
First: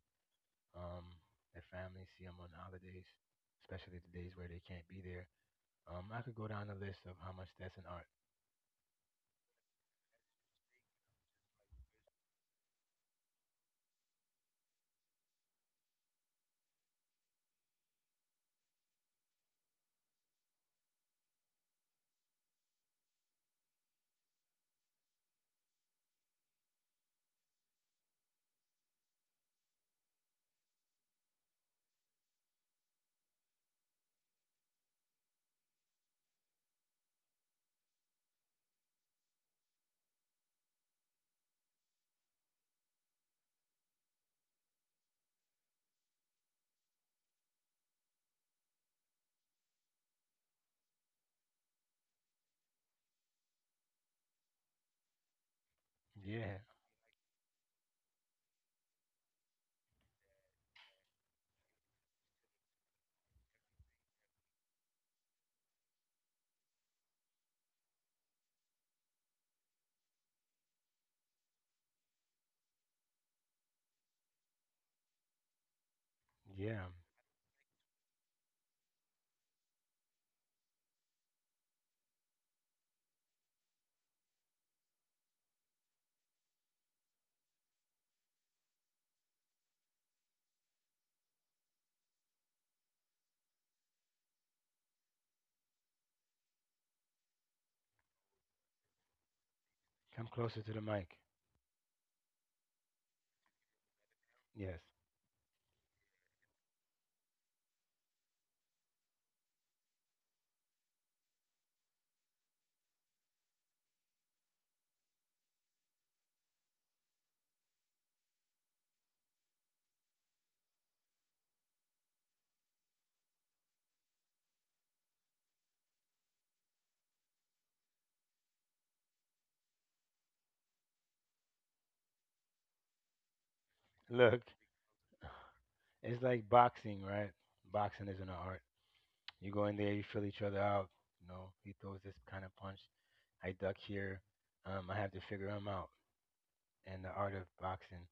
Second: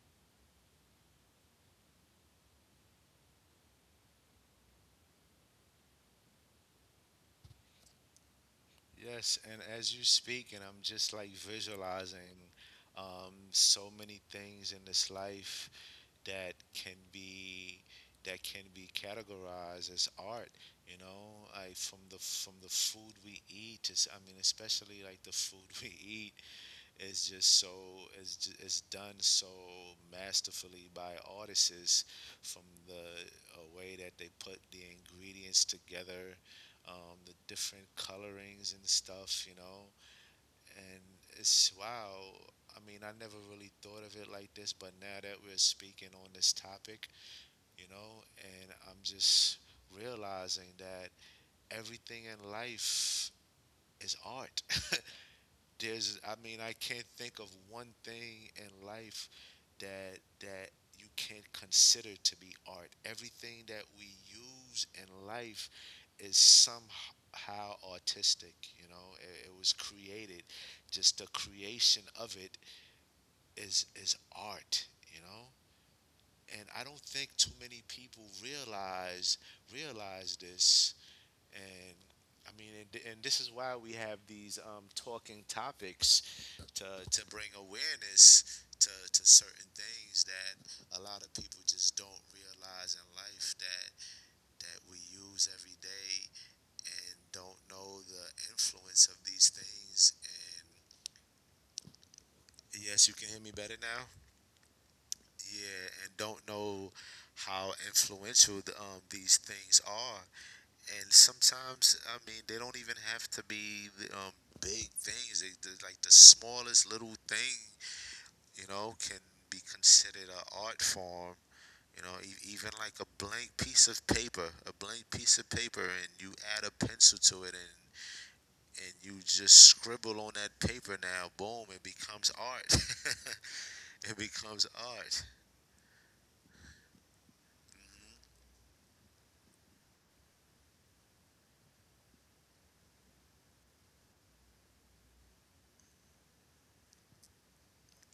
um, their families, see them on holidays, especially the days where they can't be there. I could go down the list of how much that's an art.
Yes, and as you speak, and I'm just like visualizing, so many things in this life that can be that can be categorized as art, you know, like from the food we eat to, s- I mean especially like the food we eat is just so is done so masterfully by artists from the way that they put the ingredients together, the different colorings and stuff, you know, and it's wow. I mean, I never really thought of it like this, but now that we're speaking on this topic, you know, and I'm just realizing that everything in life is art. There's, I
Yeah,
mean, I can't think of one thing in life that you can't consider to be art. Everything that we use in life is somehow artistic. You know, it was created. Just the creation of it is art. You know, and I
yeah.
don't think too many people realize this. And I mean, and, this is why we have these, talking topics to bring awareness to certain things that a lot of people just don't realize in life that that we use every day and don't know the influence of these things.
Come closer to the mic.
And yes you can hear me better now.
Yes.
Yeah and don't know how influential the, these things are, and sometimes I mean they don't even have to be the, big things, they- like the smallest little thing, you know, can be considered an art form. You know, e- even like a blank piece of paper, a blank piece of paper, and you add a pencil to it, and you just scribble on that paper. Now, boom, it becomes art. It
Look,
becomes art.
it's like boxing, right? Boxing isn't an art. You go in there, you feel each other out. You know, he throws this kind of punch. I duck here. I have to figure him out. And the art of boxing,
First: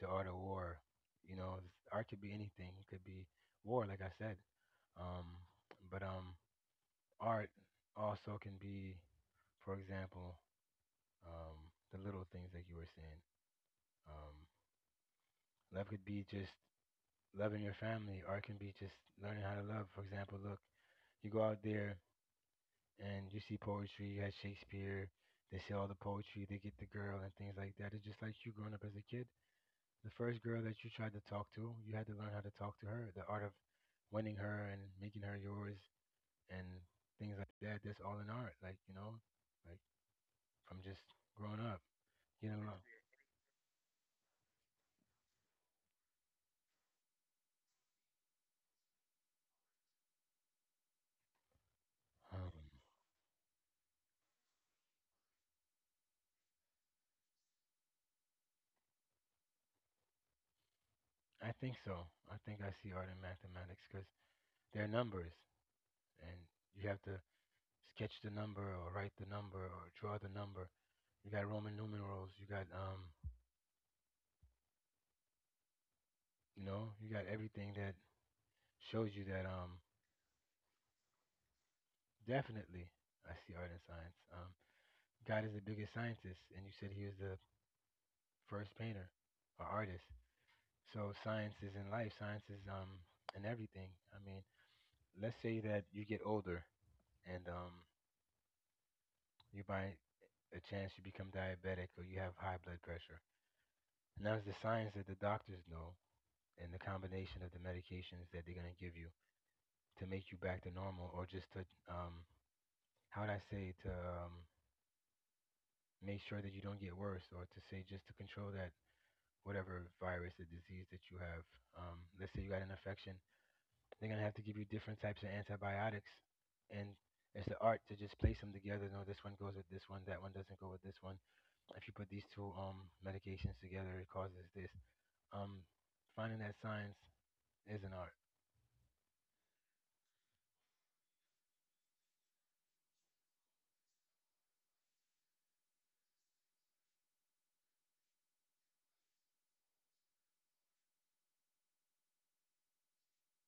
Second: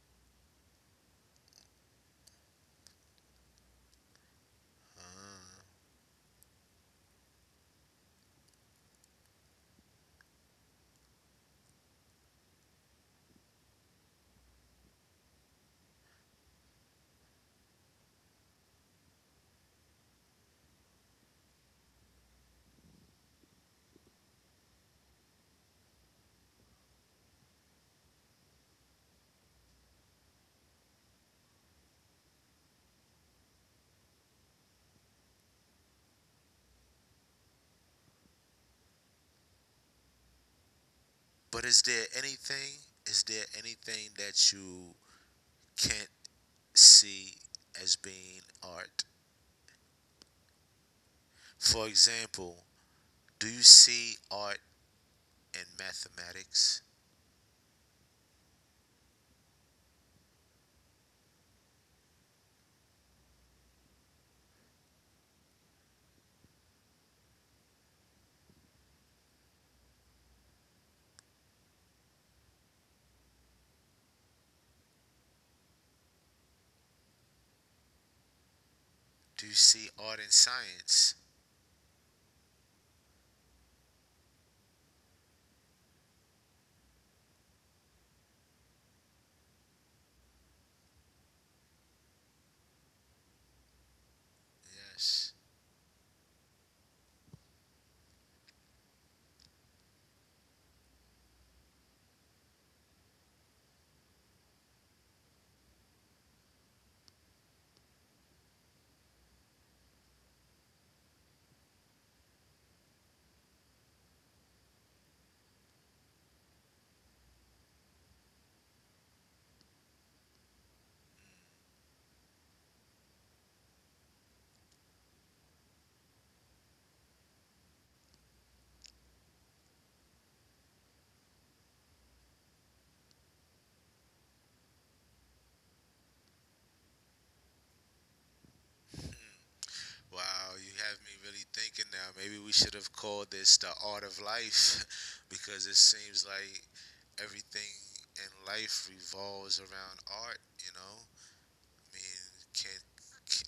the art of war. You know, this art could be anything. It could be war, like I said. Um,
Uh,
but art also can be, for example, um, the little things like you were saying. Um, Love could be just loving your family. Art can be just learning how to love. For example, look, you go out there and you see poetry, you had Shakespeare, they say all the poetry, they get the girl and things like that. It's just like you growing up as a kid. The first girl that you tried to talk to, you had to learn how to talk to her. The art of winning her and making her yours and things like that. That's all in art. Like, you know, like from just
but
growing
is
up,
there
you know.
anything? Is there anything that you can't see as being art? For
Um,
example, do you see art in mathematics?
I think so. I think I see art in mathematics because they're numbers and you have to sketch the number or write the number or draw the number. You got Roman numerals. You got you know, you got everything that shows you that
Do you see art in science?
definitely I see art and science. God is the biggest scientist, and you said he was the first painter or artist. So science is in life. Science is in everything. I mean,
Yes.
let's say that you get older and you by a chance you become diabetic or you have high blood pressure. And that's the science that the doctors know and the combination of the medications that they're going to give you to make you back to normal or just to um how would I say to make sure that you don't get worse or to say just to control that whatever virus or disease that you have. Let's say you got an infection, they're going to have to give you different types of antibiotics, and it's the art to just place them together. No, this one goes with this one, that one doesn't go with this one. If you put these two medications together it causes this. um Finding that science is an art.
Wow, you have me really thinking now. Maybe we should have called this the art of life because it seems like everything in life revolves around art, you know? I mean, can't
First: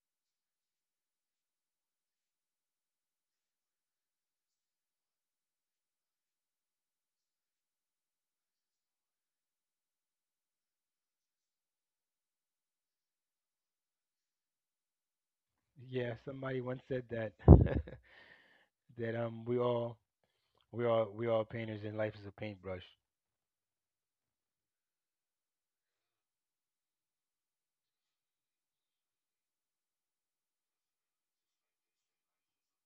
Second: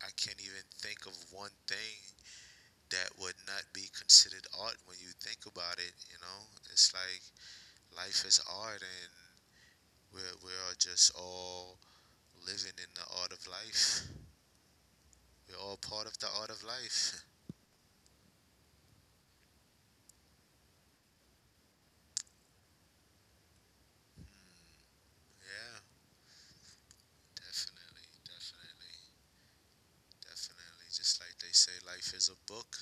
I can't even think of one thing that would not be considered art when you think about it, you know? It's like life is art and we are just all living in the art of life. We're all part
Yeah,
of the art
somebody
of
once said
life.
that that um, we all painters and life is a paintbrush.
Yeah. Definitely, definitely, definitely. Just like they say, life is a book,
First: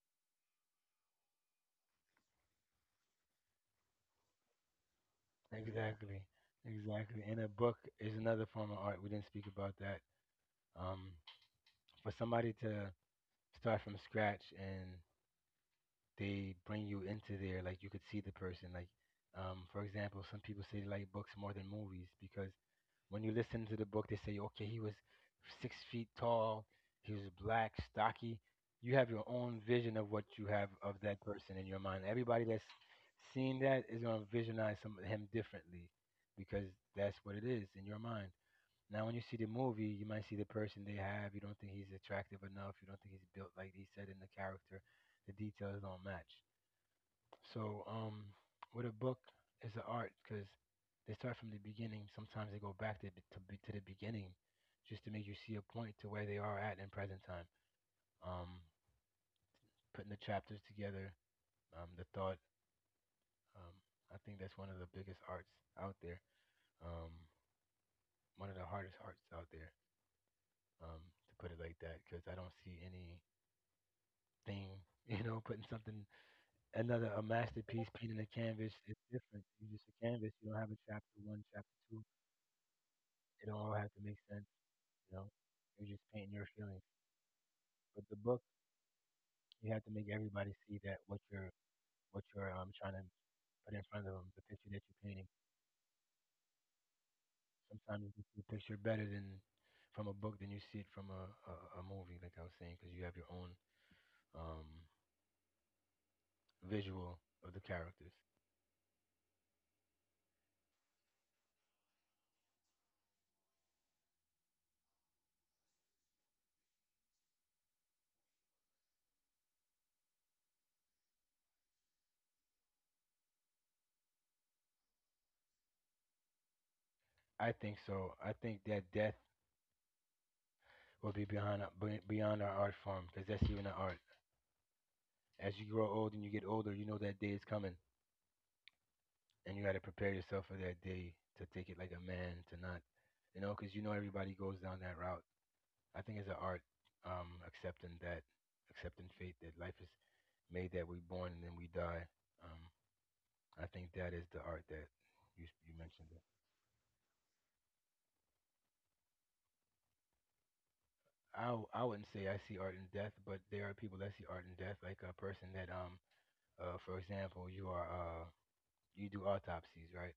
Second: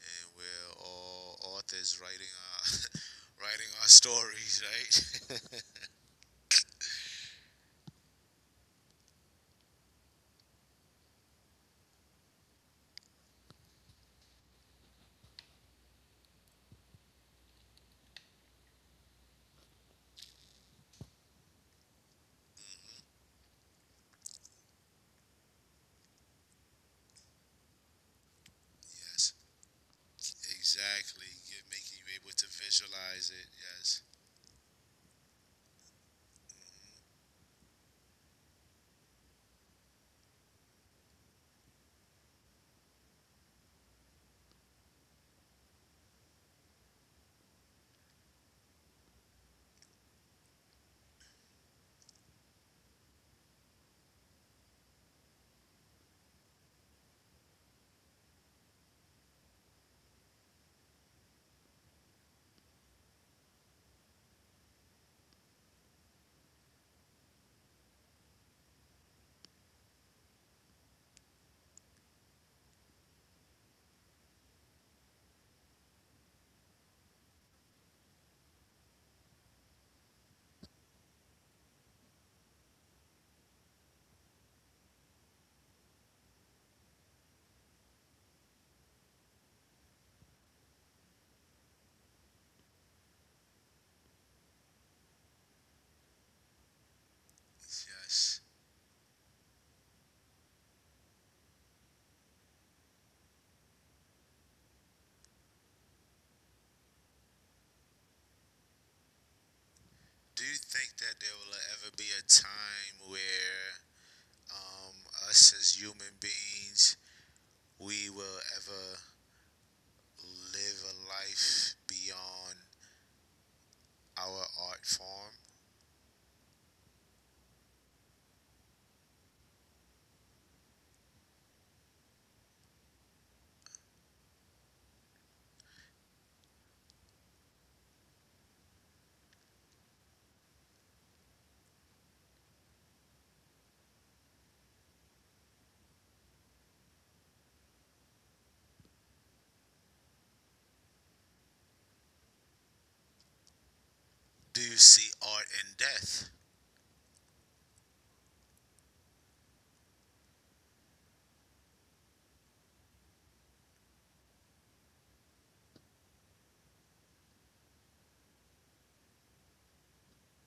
and we're all authors writing our writing our stories, right?
Exactly. Exactly. And a book is another form of art. We didn't speak about that. Um for somebody to start from scratch and they bring you into there, like you could see the person, like for example, some people say they like books more than movies because when you listen to the book, they say okay, he was 6 feet tall, he was black, stocky. You have your
Yes,
own vision of what you have of that
exactly.
person
Yeah,
in your
making
mind.
you able
Everybody
to
that's
visualize it.
seen that
Yes,
is going to visualize some him differently because that's what it is in your mind. Now, when you see the movie, you might see the person they have. You don't think he's attractive enough. You don't think he's built like he said in the character. The details don't match. So, with a book, it's an art because they start from the beginning. Sometimes they go back to the beginning just to make you see a point to where they are at in present time. Um, Putting the chapters together, the thought. Um, I think that's one of the biggest arts out there. Um, One of the hardest arts out there. Um, to put it like that, because I don't see any thing, you know, putting something another, a masterpiece, painting a canvas is different. You just a canvas. You don't have a chapter one, chapter two. It don't all have to make sense, you know. You're just painting your feelings. But the book, you have to make everybody see that what you're what you're trying to put in front of them, the picture that you're painting. Sometimes you can
yes.
see a picture better than from a book than you see it from a movie, like I was saying, because you have your own um visual of the characters.
Do you think that there will ever be a time where, um, us as human beings, we will ever live a life beyond our art form?
I think so. I think that death will be behind beyond our art form because that's even an art. As you grow old and you get older, you know that day is coming, and you got to prepare yourself for that day to take it like a man, to not, you know, because you know everybody goes down that route. I think it's an art, accepting that, accepting fate that life is made that we born and then we die. Um, I think that is
Do
the
you
art
see
that
art
you
in
you
death?
mentioned it. I wouldn't say I see art in death, but there are people that see art in death, like a person that for example, you are you do autopsies, right?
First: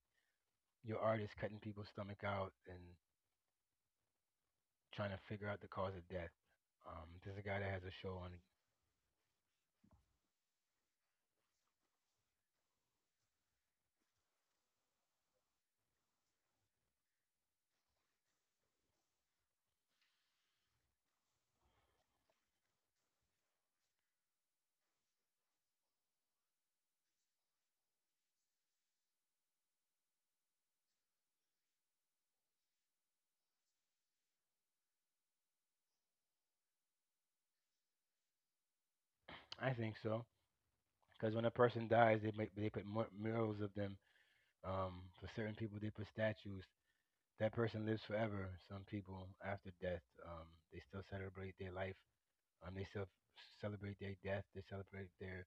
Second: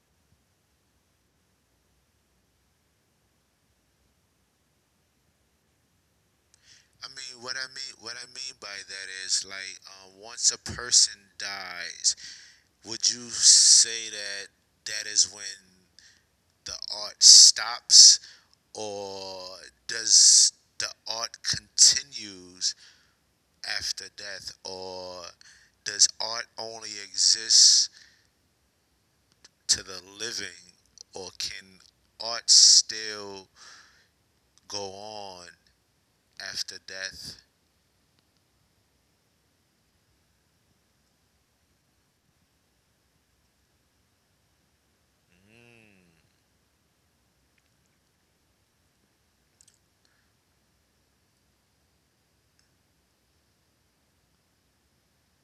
Your art is cutting people's stomach out and trying to figure out the cause of death.
I
There's a
mean,
guy that has a
what
show
I
on.
mean by that is like, once a person dies, would you say that that is when the art stops, or does the art continues after death, or does art only exist to the living, or can art still go on after death?
I think so, because when a person dies, they make, they put murals of them. For certain people, they put
Mm,
statues. That person lives forever. Some people, after death, they still celebrate their life. Um, they celebrate their death. They celebrate their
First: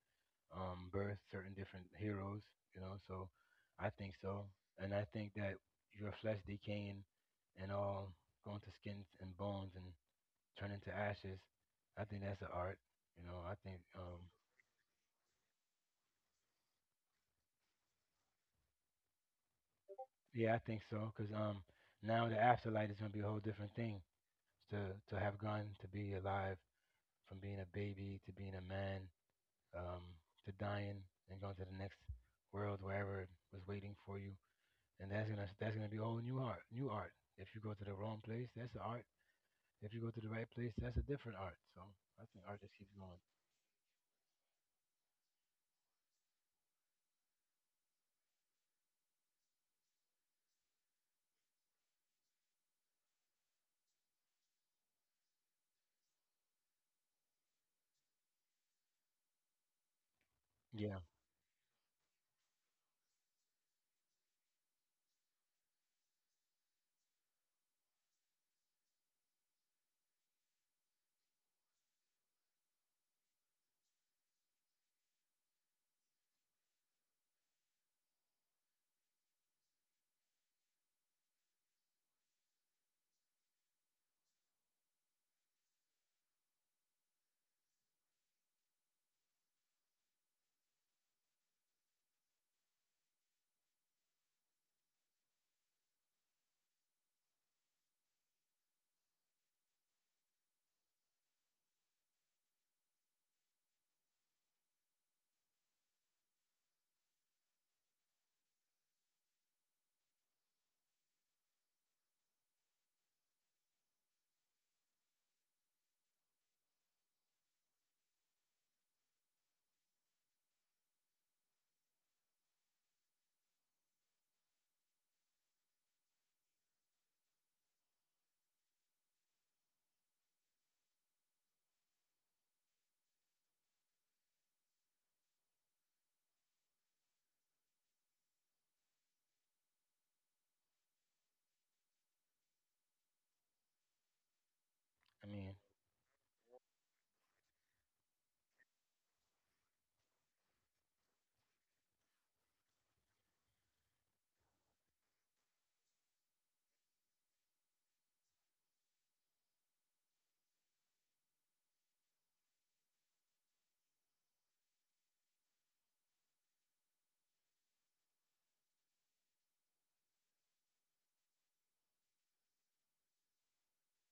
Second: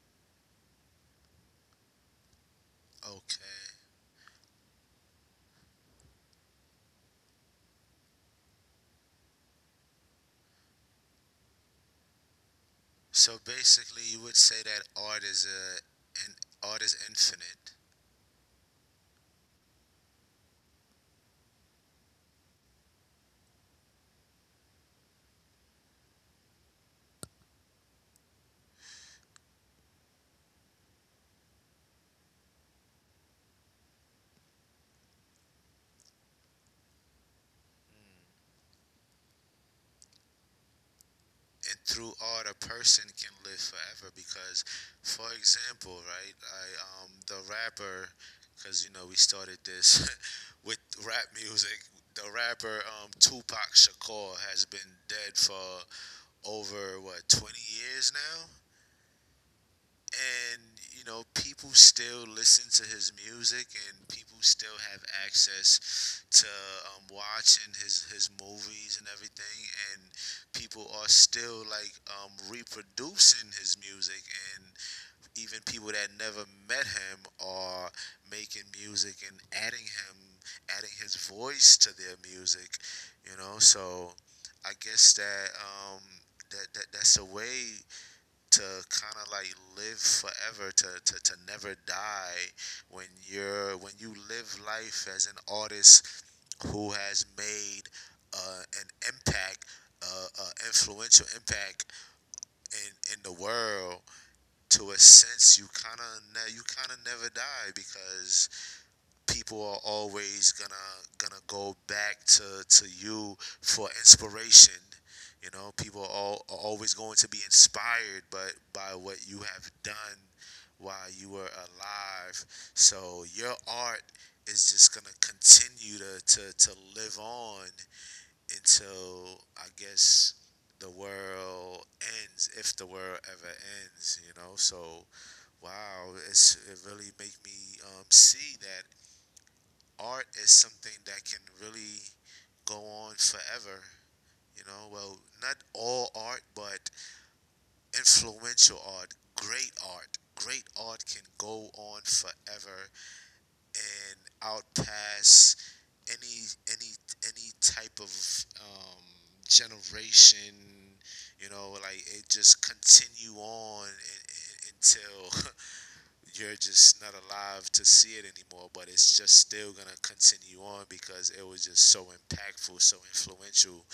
birth. Certain different heroes, you know. So
okay.
I think so, and I think that your flesh decaying and all going to skins and bones and turn into ashes, I think that's an art, you know.
So basically, you would say that art is a and art is infinite,
Yeah, I think so, because now the afterlife is gonna be a whole different thing. To to have gone to be alive, from being a baby to being a man, um, to dying and going to the next world, wherever it was waiting for you. And that's gonna be all new art, new art. If you go to the wrong place, that's the art. If you go to the right place, that's a different art. So
and
I
through
think art
art, a
just keeps going.
person can live forever. Because, for example, right, I the rapper, because you know we started this with rap music. The rapper Tupac Shakur has been dead for over what 20 years now. And
Yeah,
you know people still listen to his music and people still have access to, watching his movies and everything and people are still like, reproducing his music and even people that never met him are making music and adding him adding his voice to their music, you know, so I guess that that that's a way to kind of like live forever to never die when you're when you live life as an artist who has made an impact, influential impact in the world, to a sense you kind of never die because people are always gonna gonna go back to you for inspiration. You know, people are, all, are always going to be inspired, but by what you have done while you were alive. So your art is just gonna continue to live on until I guess the world ends if the world ever ends, you know, so wow it's it really make me, see that art is something that can really go on forever. You know,
I
well,
mean,
not all art, but influential art, great art. Great art can go on forever and outpass any any type of, um, generation. You know, like it just continue on until you're just not alive to see it anymore, but it's just still gonna continue on because it was just so impactful, so influential,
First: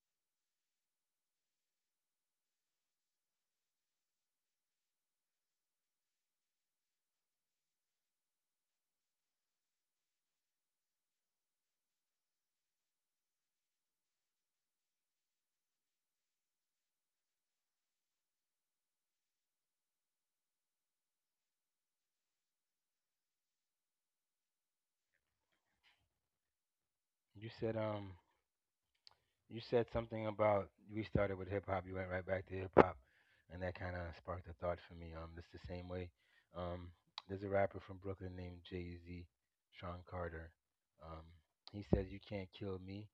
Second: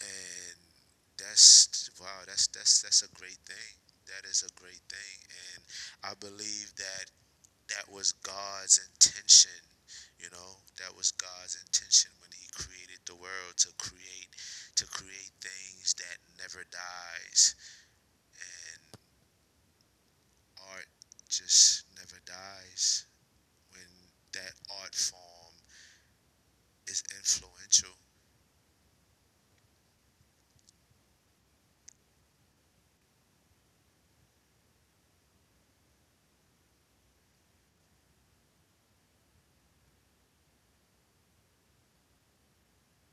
and that's wow, that's that's a great thing. That is a great thing, and I believe that that was God's intention. You know, that was God's intention when He created the world to create things that never dies, and art just never dies when that art form is
you said
influential.
you said something about we started with hip hop, you went right back to hip hop, and that kind of sparked a thought for me. It's the same way. Um, there's a rapper from Brooklyn named Jay Z, Sean Carter. Um, he says, "You can't kill me.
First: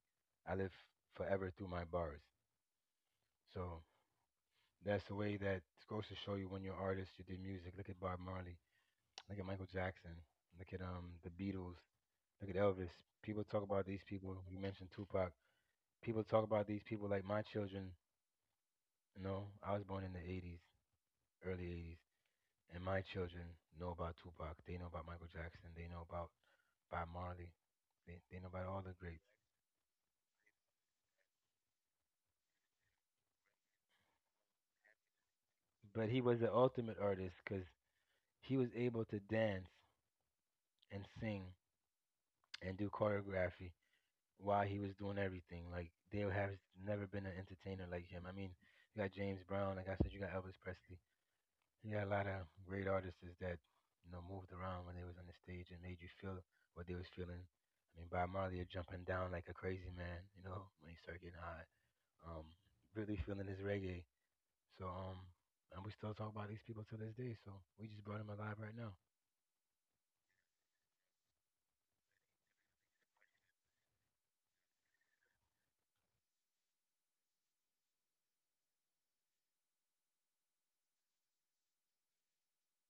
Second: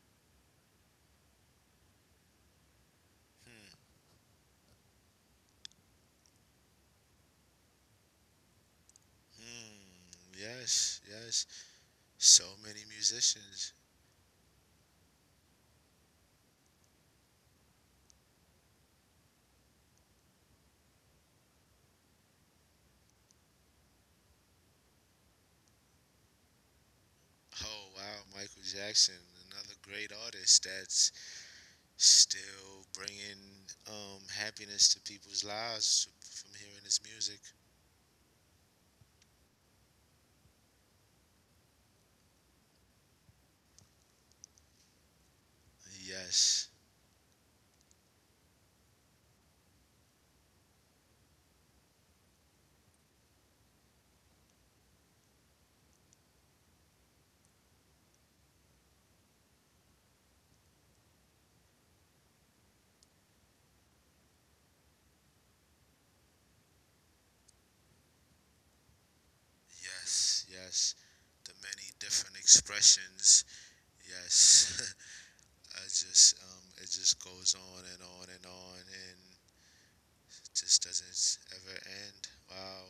I live forever through my bars." So
Hmm.
that's the way that it's supposed to show you when you're artists, you do music. Look at Bob Marley. Look at Michael Jackson.
Hmm.
Look at
Yes.
the
Yes.
Beatles.
So
Look at
many
Elvis. People talk
musicians.
about these people. You mentioned Tupac. People talk about these people like my children. No, I was born in the 80s, early 80s, and my children know about Tupac. They know about Michael Jackson. They know about Bob Marley.
Oh
They,
wow,
they know
Michael
about all the
Jackson,
greats.
another great artist that's still bringing happiness to people's lives
But he was the
from hearing
ultimate
his
artist
music.
because he was able to dance and sing and do choreography while he was doing everything. Like, there has
Yes.
never been an entertainer like him. I mean, you got James Brown. Like I said, you got Elvis Presley. You got a lot of great artists that you know moved around when they was on the stage and made you feel what they was feeling. I mean, Bob Marley jumping down like a crazy man, you know, when he started getting hot. Um, Really feeling his reggae. So and we still talk about these people to this day. So we just brought him alive right now.
Yes. Yes. The many different expressions. Yes. I just It just goes on and on and on and just doesn't ever end. Wow.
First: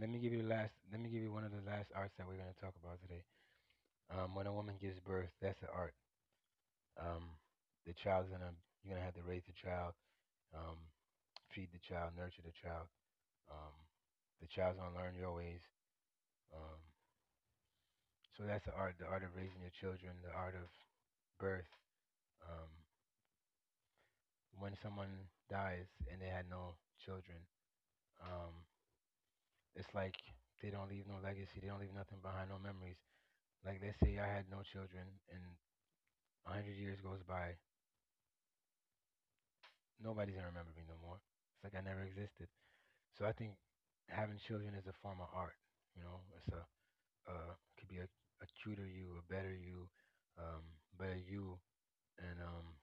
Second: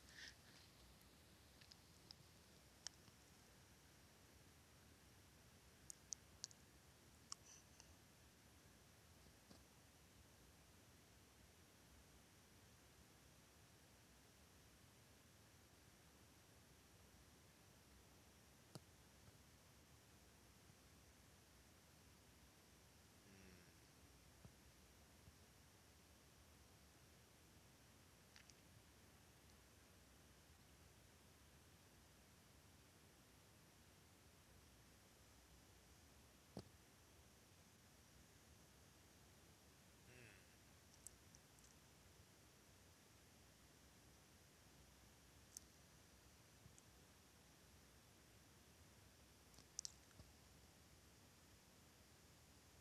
Let me give you the last. Let me give you one of the last arts that we're gonna talk about today. When a woman gives birth, that's an art. Um, the child's gonna, you're gonna have to raise the child, um, feed the child, nurture the child. Um, the child's gonna learn your ways. Um, so that's the art of raising your children, the art of birth. Um, when someone dies and they had no children, um, it's like they don't leave no legacy. They don't leave nothing behind, no memories. Like let's say I had no children and 100 years goes by, nobody's gonna remember me no more. It's like I never existed. So I think having children is a form of art. You know, it's a it could be a cuter you, a better you, um, better you, and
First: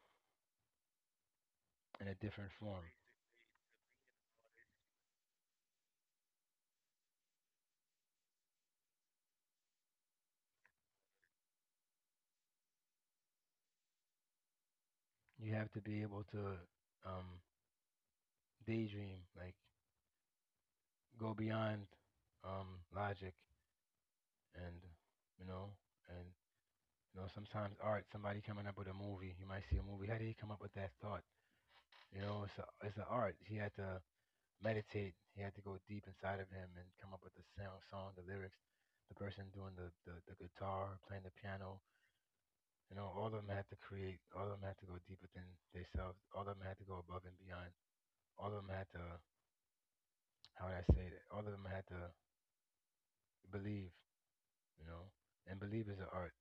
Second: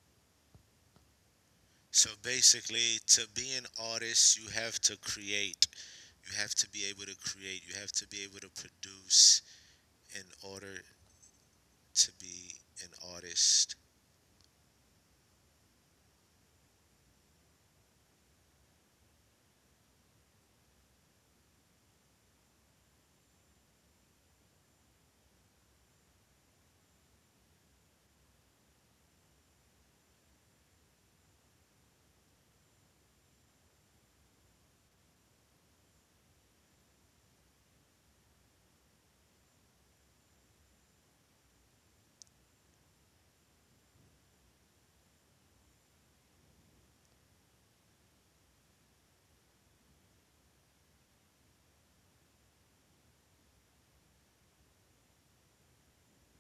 in a
So
different form.
basically, to be an artist, you have to create. You have to be able to create. You have to be able to produce in order to be an artist.
You have to be able to um daydream, like go beyond logic and you know and you know, sometimes art, somebody coming up with a movie, you might see a movie, how did he come up with that thought? You know, it's it's an art. He had to meditate, he had to go deep inside of him and come up with the sound, song, the lyrics, the person doing the guitar, playing the piano. You know, all of them had to create, all of them had to go deeper than themselves, all of them had to go above and beyond, all of them had to, how would I say that? All of them had to believe, you know, and believe is an art,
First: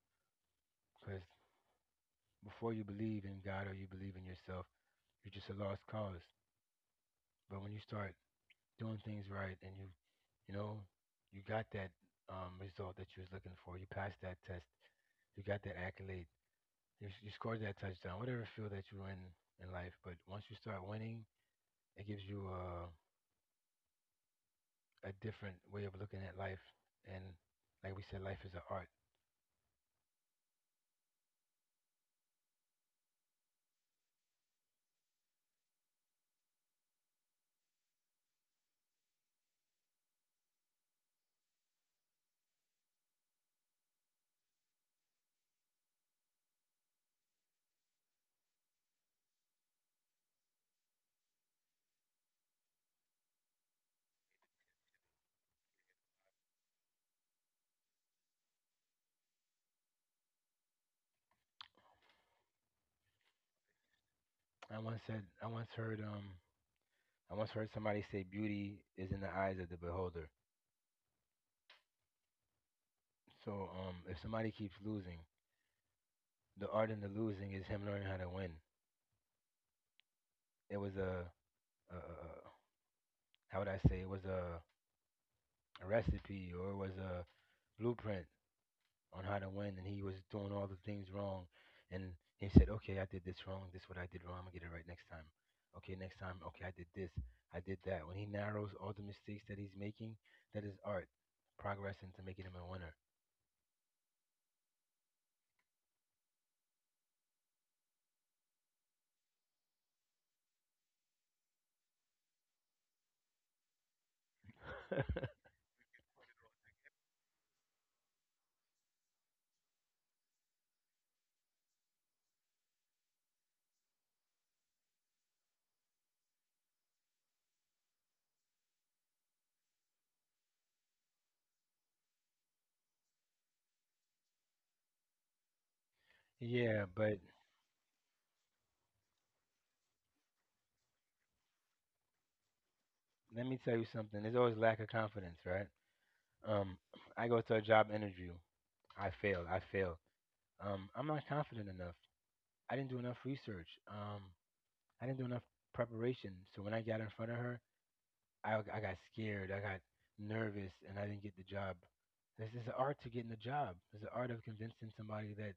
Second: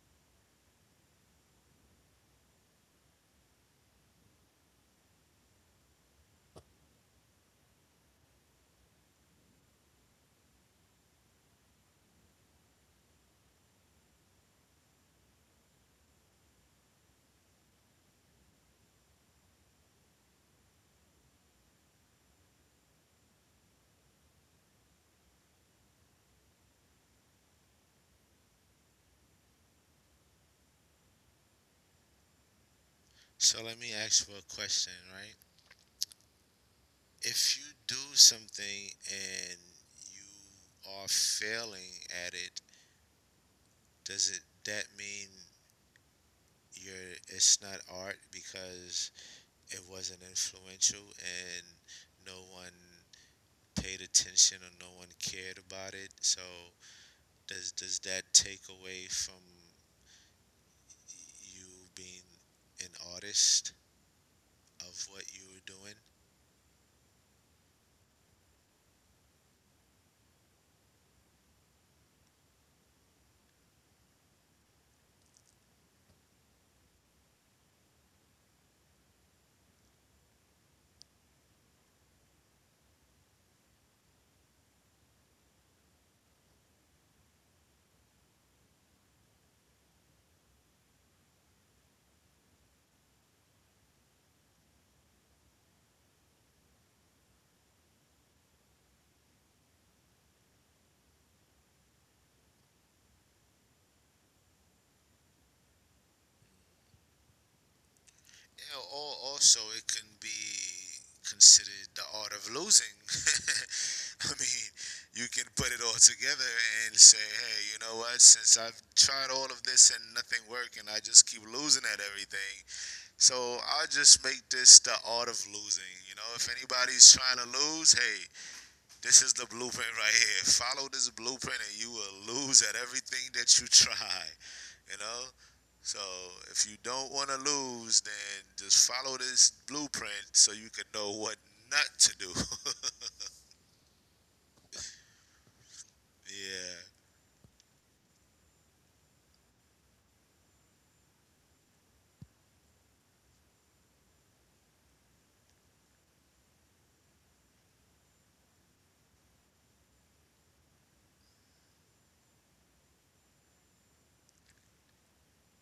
because before you believe in God or you believe in yourself, you're just a lost cause. But when you start doing things right and you know, you got that result that you was looking for, you passed that test, you got that accolade, you scored that touchdown, whatever field that you're in life. But once you start winning, it gives you a different way of looking at life. And like we said, life is an art.
So let me ask you a question, right? If you do something and you are failing at it, does it that mean you're it's not art because it wasn't influential and no one paid attention or no one cared about it? So does that take away from you being an artist
I
of
once said
what you
I
were
once
doing?
heard um I once heard somebody say beauty is in the eyes of the beholder. So if somebody keeps losing, the art in the losing is him learning how to win. It was a, how would I say, it was a recipe, or it was a blueprint on how to win, and he was doing all the things wrong, and he said, okay, I did this wrong. This is what I did wrong. I'm gonna get it right next time. Okay, next time. Okay, I did this. I did that. When he narrows all the mistakes that he's making, that is art, progressing to making him a winner.
You know, or also it can be considered the art of losing. I mean, you can put it all together and say, hey, you know what? Since I've tried all of this and nothing worked, and I just keep losing at everything, so I'll just make this the art of losing. You know, if anybody's trying to lose, hey, this is the blueprint right here. Follow this blueprint and you will lose at everything that you try. You know? So if you
Yeah,
don't
but
want to lose, then just follow this blueprint so you can know what not to do.
let me tell you something. There's always lack of confidence, right?
Yeah.
Um, I go to a job interview. I failed. I failed. I'm not confident enough. I didn't do enough research. I didn't do enough preparation. So when I got in front of her, I got scared. I got nervous, and I didn't get the job. This is the art to getting a job. It's the art of convincing somebody that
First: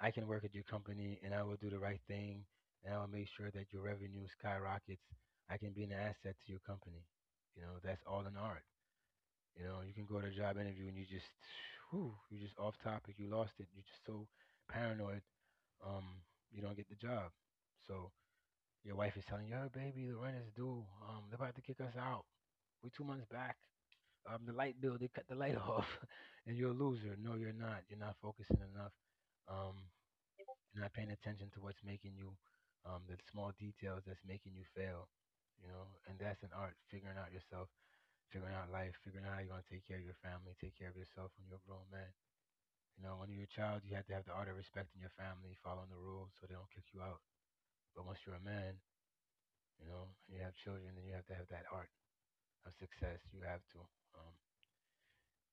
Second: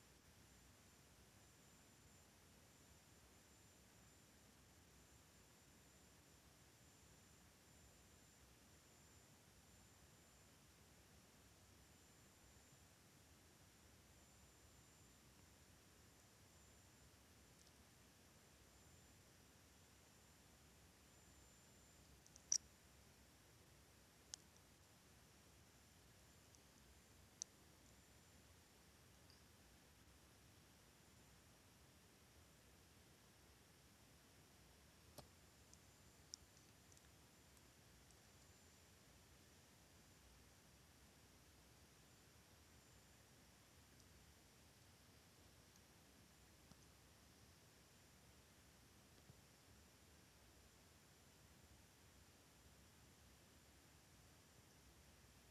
I can work at your company and I will do the right thing and I will make sure that your revenue skyrockets. I can be an asset to your company. You know, that's all in art. You know, you can go to a job interview and you just, whew, you just off topic, you lost it, you're just so paranoid, um, you don't get the job. So your wife is telling you, oh, baby, the rent is due. They're about to kick us out. We're 2 months back. The light bill, they cut the light off, and you're a loser. No, you're not. You're not focusing enough. Um, you're not paying attention to what's making you, the small details that's making you fail, you know. And that's an art, figuring out yourself, figuring out life, figuring out how you're gonna take care of your family, take care of yourself when you're a grown man. You know, when you're a child, you have to have the art of respecting your family, following the rules so they don't kick you out. But once you're a man, you know, and you have children, then you have to have that art of success. You have to. Um,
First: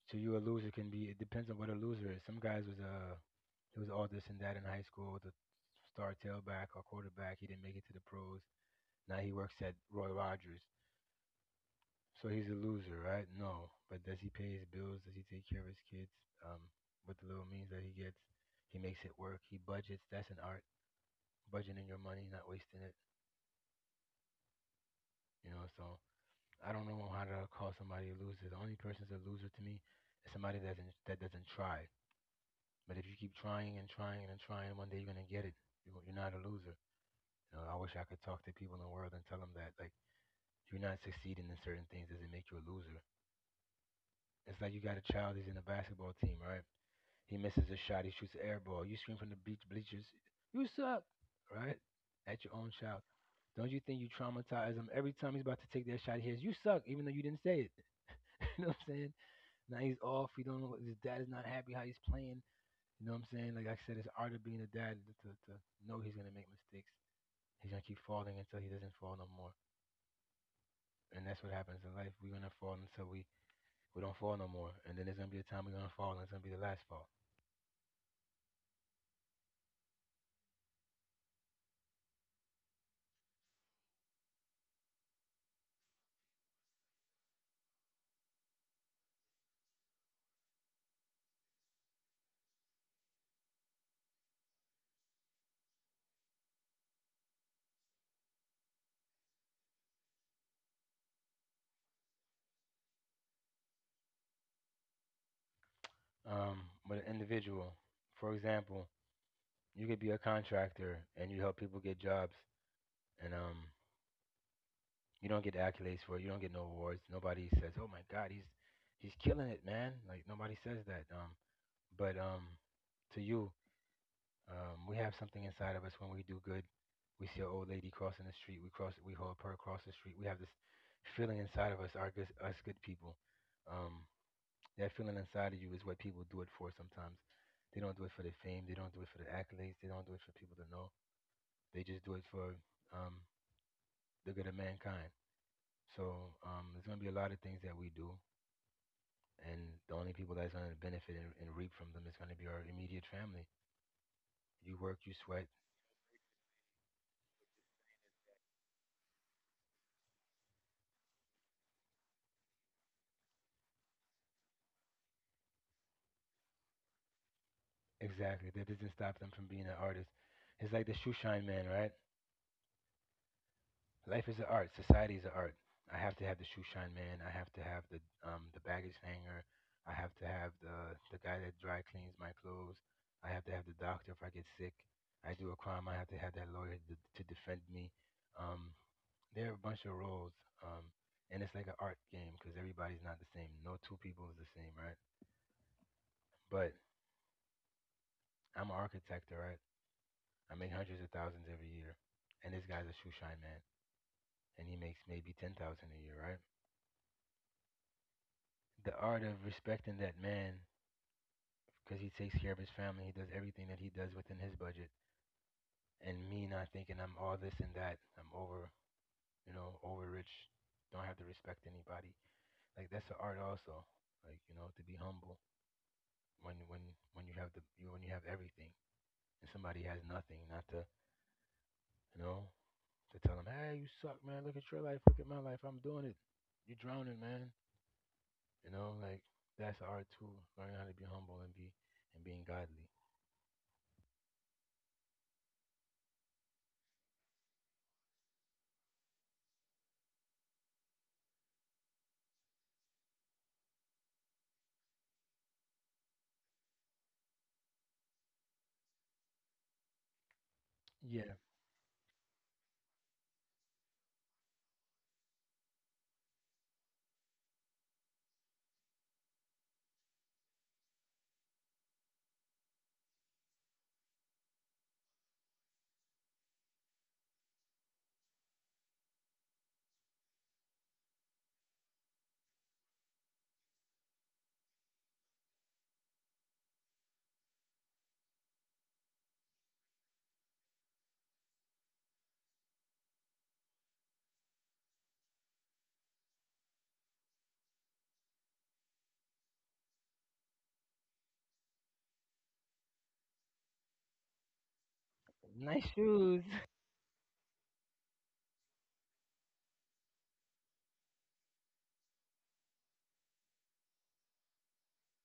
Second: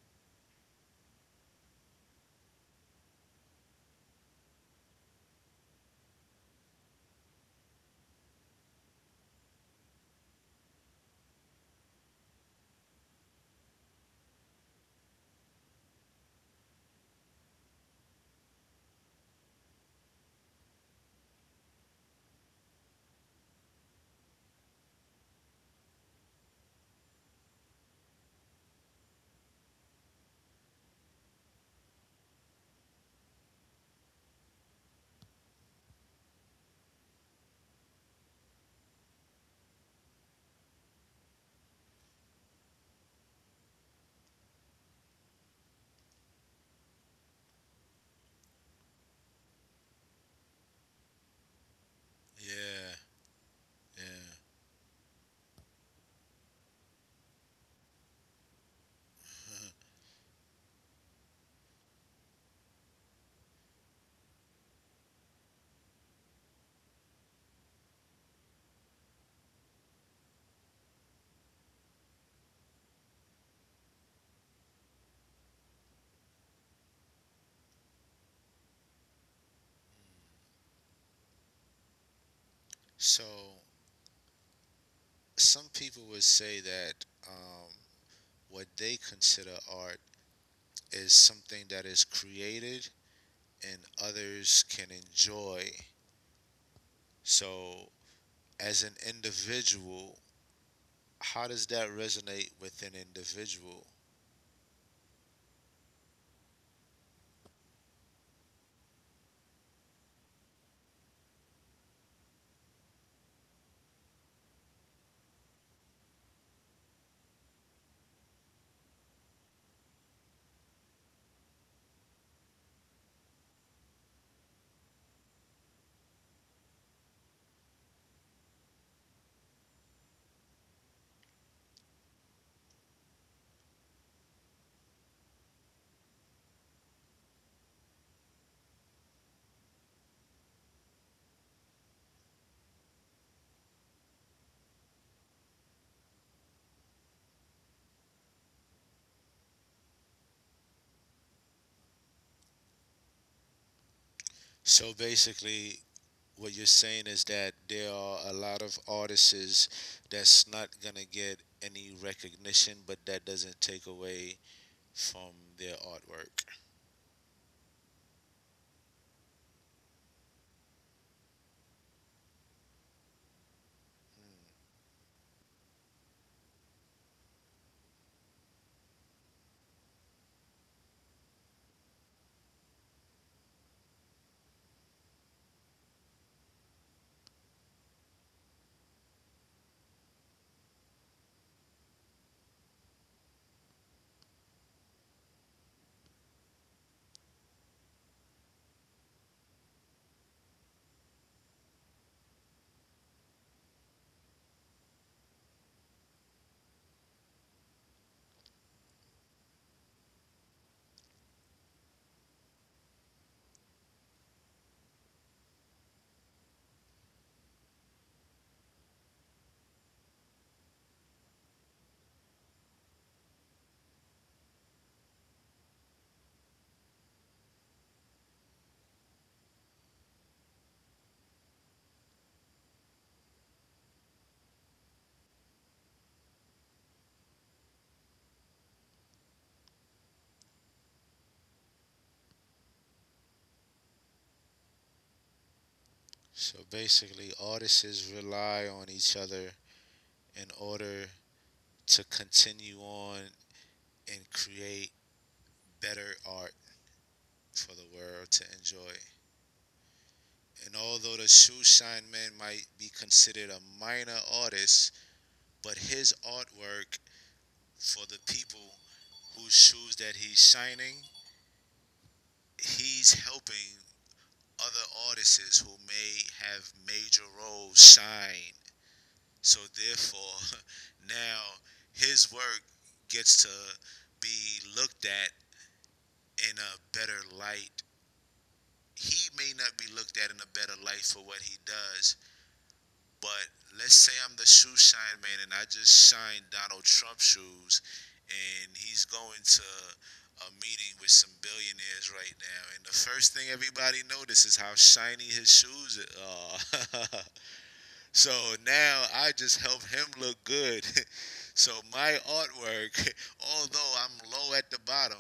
So you, a loser can be. It depends on what a loser is. Some guys was it was all this and that in high school. The star tailback or quarterback. He didn't make it to the pros. Now he works at Roy Rogers. So he's a loser, right? No, but does he pay his bills? Does he take care of his kids? Um, with the little means that he gets, he makes it work. He budgets. That's an art. Budgeting your money, not wasting it. You know. So I don't know how to call somebody a loser. The only person's a loser to me is somebody that doesn't try. But if you keep trying and trying and trying, one day you're gonna get it. You're not a loser. You know, I wish I could talk to people in the world and tell them that, like, you're not succeeding in certain things doesn't make you a loser. It's like you got a child. He's in a basketball team, right? He misses a shot. He shoots an air ball. You scream from the beach bleachers, "You suck!" Right? At your own
Yeah,
child. Don't you think you
yeah.
traumatize him every time he's about to take that shot? He hears, "You suck," even though you didn't say it. You know what I'm saying?
Uh-huh.
Now he's off. He don't know. His dad is not happy how he's playing. You know what I'm saying? Like I said, it's art of being a dad to know he's gonna make mistakes. He's gonna keep falling until he doesn't fall no more. And that's what happens in life. We're gonna fall until we don't fall no more. And then there's gonna be a time we're gonna fall and it's gonna be the last fall.
So some people would say that um, what they consider art is something that is created and others can enjoy. So as an individual, how does that resonate with an individual?
But an individual, for example, you could be a contractor and you help people get jobs, and you don't get accolades for it, you don't get no awards. Nobody says, oh my god, he's killing it, man. Like nobody says that. But to you. We have something inside of us when we do good. We see an old lady crossing the street. We cross. We hold her across the street. We have this feeling inside of us. Are good, us good people? Um, that feeling inside of you is what people do it for. Sometimes they don't do it for the fame. They don't do it for the accolades. They don't do it for people to know. They just do it for um, the good of mankind. So there's going to be a lot of things that we do, and the only people that's going to benefit and reap from them is going to be our immediate family. You
So
work, you sweat.
basically, what you're saying is that there are a lot of artists that's not gonna get any recognition, but that doesn't take away from their artwork.
Exactly. That doesn't stop them from being an artist. It's like the shoe shine man, right? Life is an art. Society is an art. I have to have the shoe shine man. I have to have the baggage hanger. I have to have the guy that dry cleans my clothes. I have to have the doctor if I get sick. I do a crime. I have to have that lawyer to defend me. Um, there are a bunch of roles. Um, and it's like an art game because everybody's not the same. No two people is the same, right? But I'm an architect, all right? I make hundreds of thousands every year, and this guy's a shoe shine man, and he makes maybe 10,000 a year, right? The art of respecting that man, because he takes care of his family, he does everything that he does within his budget, and me not thinking I'm all this and that, I'm over, you know, over rich, don't have to respect anybody. Like that's the art also, like, you know, to be humble when when when you have the you when you have everything and somebody has nothing, not to, you know, to tell them, hey, you suck, man. Look at your life, look at my life. I'm doing it. You're drowning, man. You know, like, that's art too. Learning how to be humble and be and being godly.
So basically, artists rely on each other in order to continue on and create better art for the world to enjoy. And although the
Yeah.
shoe shine man might be considered a minor artist, but his artwork for the people whose shoes that he's shining, he's helping other artists who may have major roles shine. So therefore, now his work gets to be looked at in a better light. He may not be looked at in a better light for what he does, but let's say I'm the shoe shine man and I just shine Donald Trump shoes and he's going to a meeting with some billionaires right now and the first thing everybody notices is how shiny his
Nice
shoes
shoes.
are. So now I just help him look good. So my artwork, although I'm low at the bottom,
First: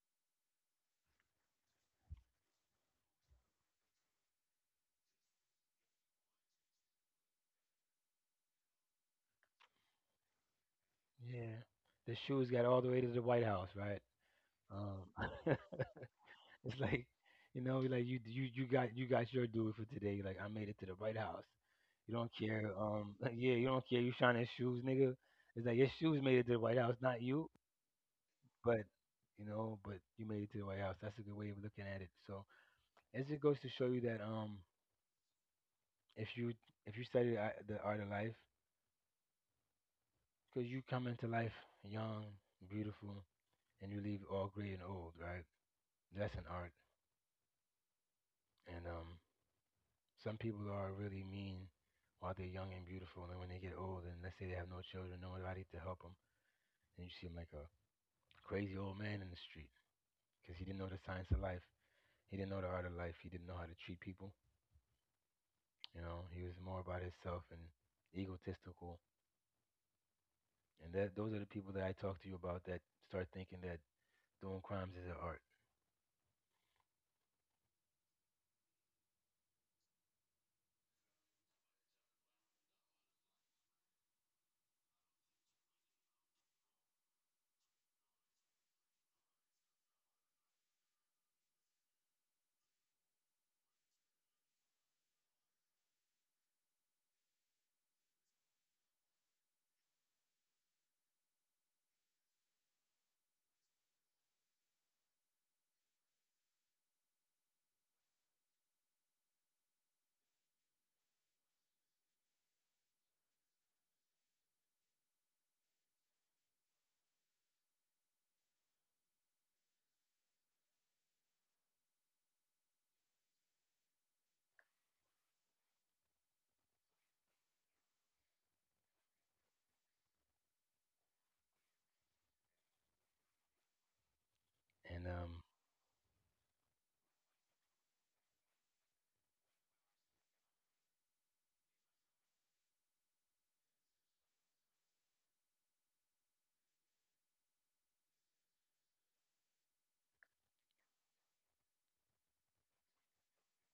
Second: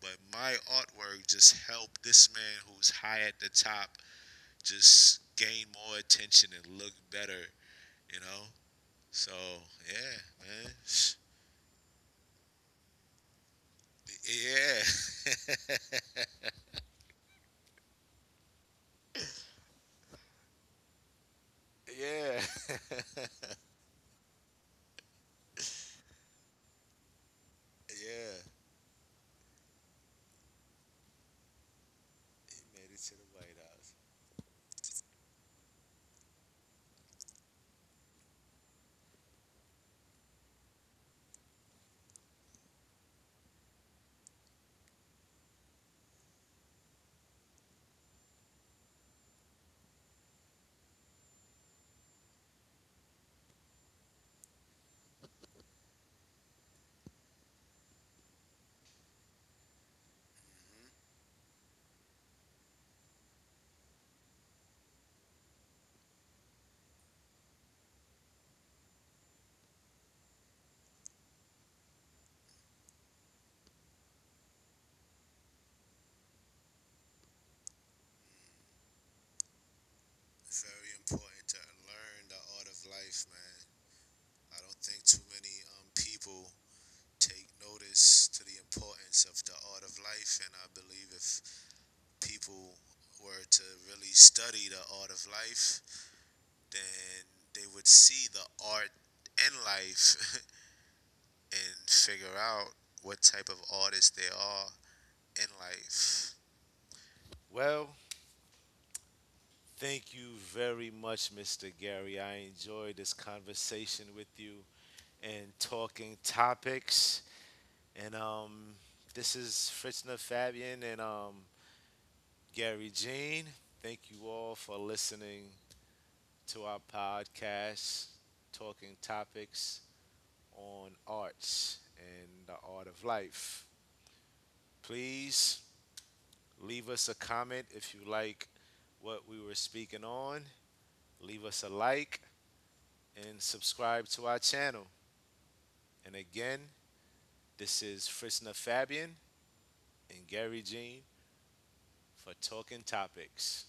but my artwork just helped this man who's high at the top just gain more attention and look better, you know. So yeah, man.
Yeah. The shoes got all the way to the White House, right?
Yeah.
Um, it's like, you know, like you got your due for today. Like I made it to the White House. You don't
Yeah.
care. Yeah, you don't care. You shining shoes, nigga. It's like your shoes made it to the White House, not you.
Yeah.
But you know, but you made it to the White House. That's a good way of looking at it. So
He made it to the
it just
White
goes to show
House.
you that if you if you study the art of life, because you come into life young, beautiful, and you leave all gray and old, right? That's an art. And some people are really mean while they're young and beautiful, and when they get old, and let's say they have no children, no nobody to help them, and you see 'em like a crazy old man in the street because he didn't know the science of life, he didn't know the art of life, he didn't know how to treat people. You know, he was more about himself and egotistical. And that those are the people that I talk to you about that start thinking that doing crimes is an art.
It's very important to learn the art of life, man. I don't think too many people take notice to the importance of the art of life, and I believe if people were to really study the art of life, then they would see the art in life and figure out what type of artists they are in life. Well, thank you very much, Mr. Gary. I enjoyed this conversation with you and talking topics. And this is Fritzner Fabian and Gary Jean. Thank you all for listening to our podcast, Talking Topics, on Arts and the Art of Life.
And
Please leave us a comment if you like what we were speaking on. Leave us a like and subscribe to our channel. And again, this is Frisna Fabian and Gary Jean for Talking Topics.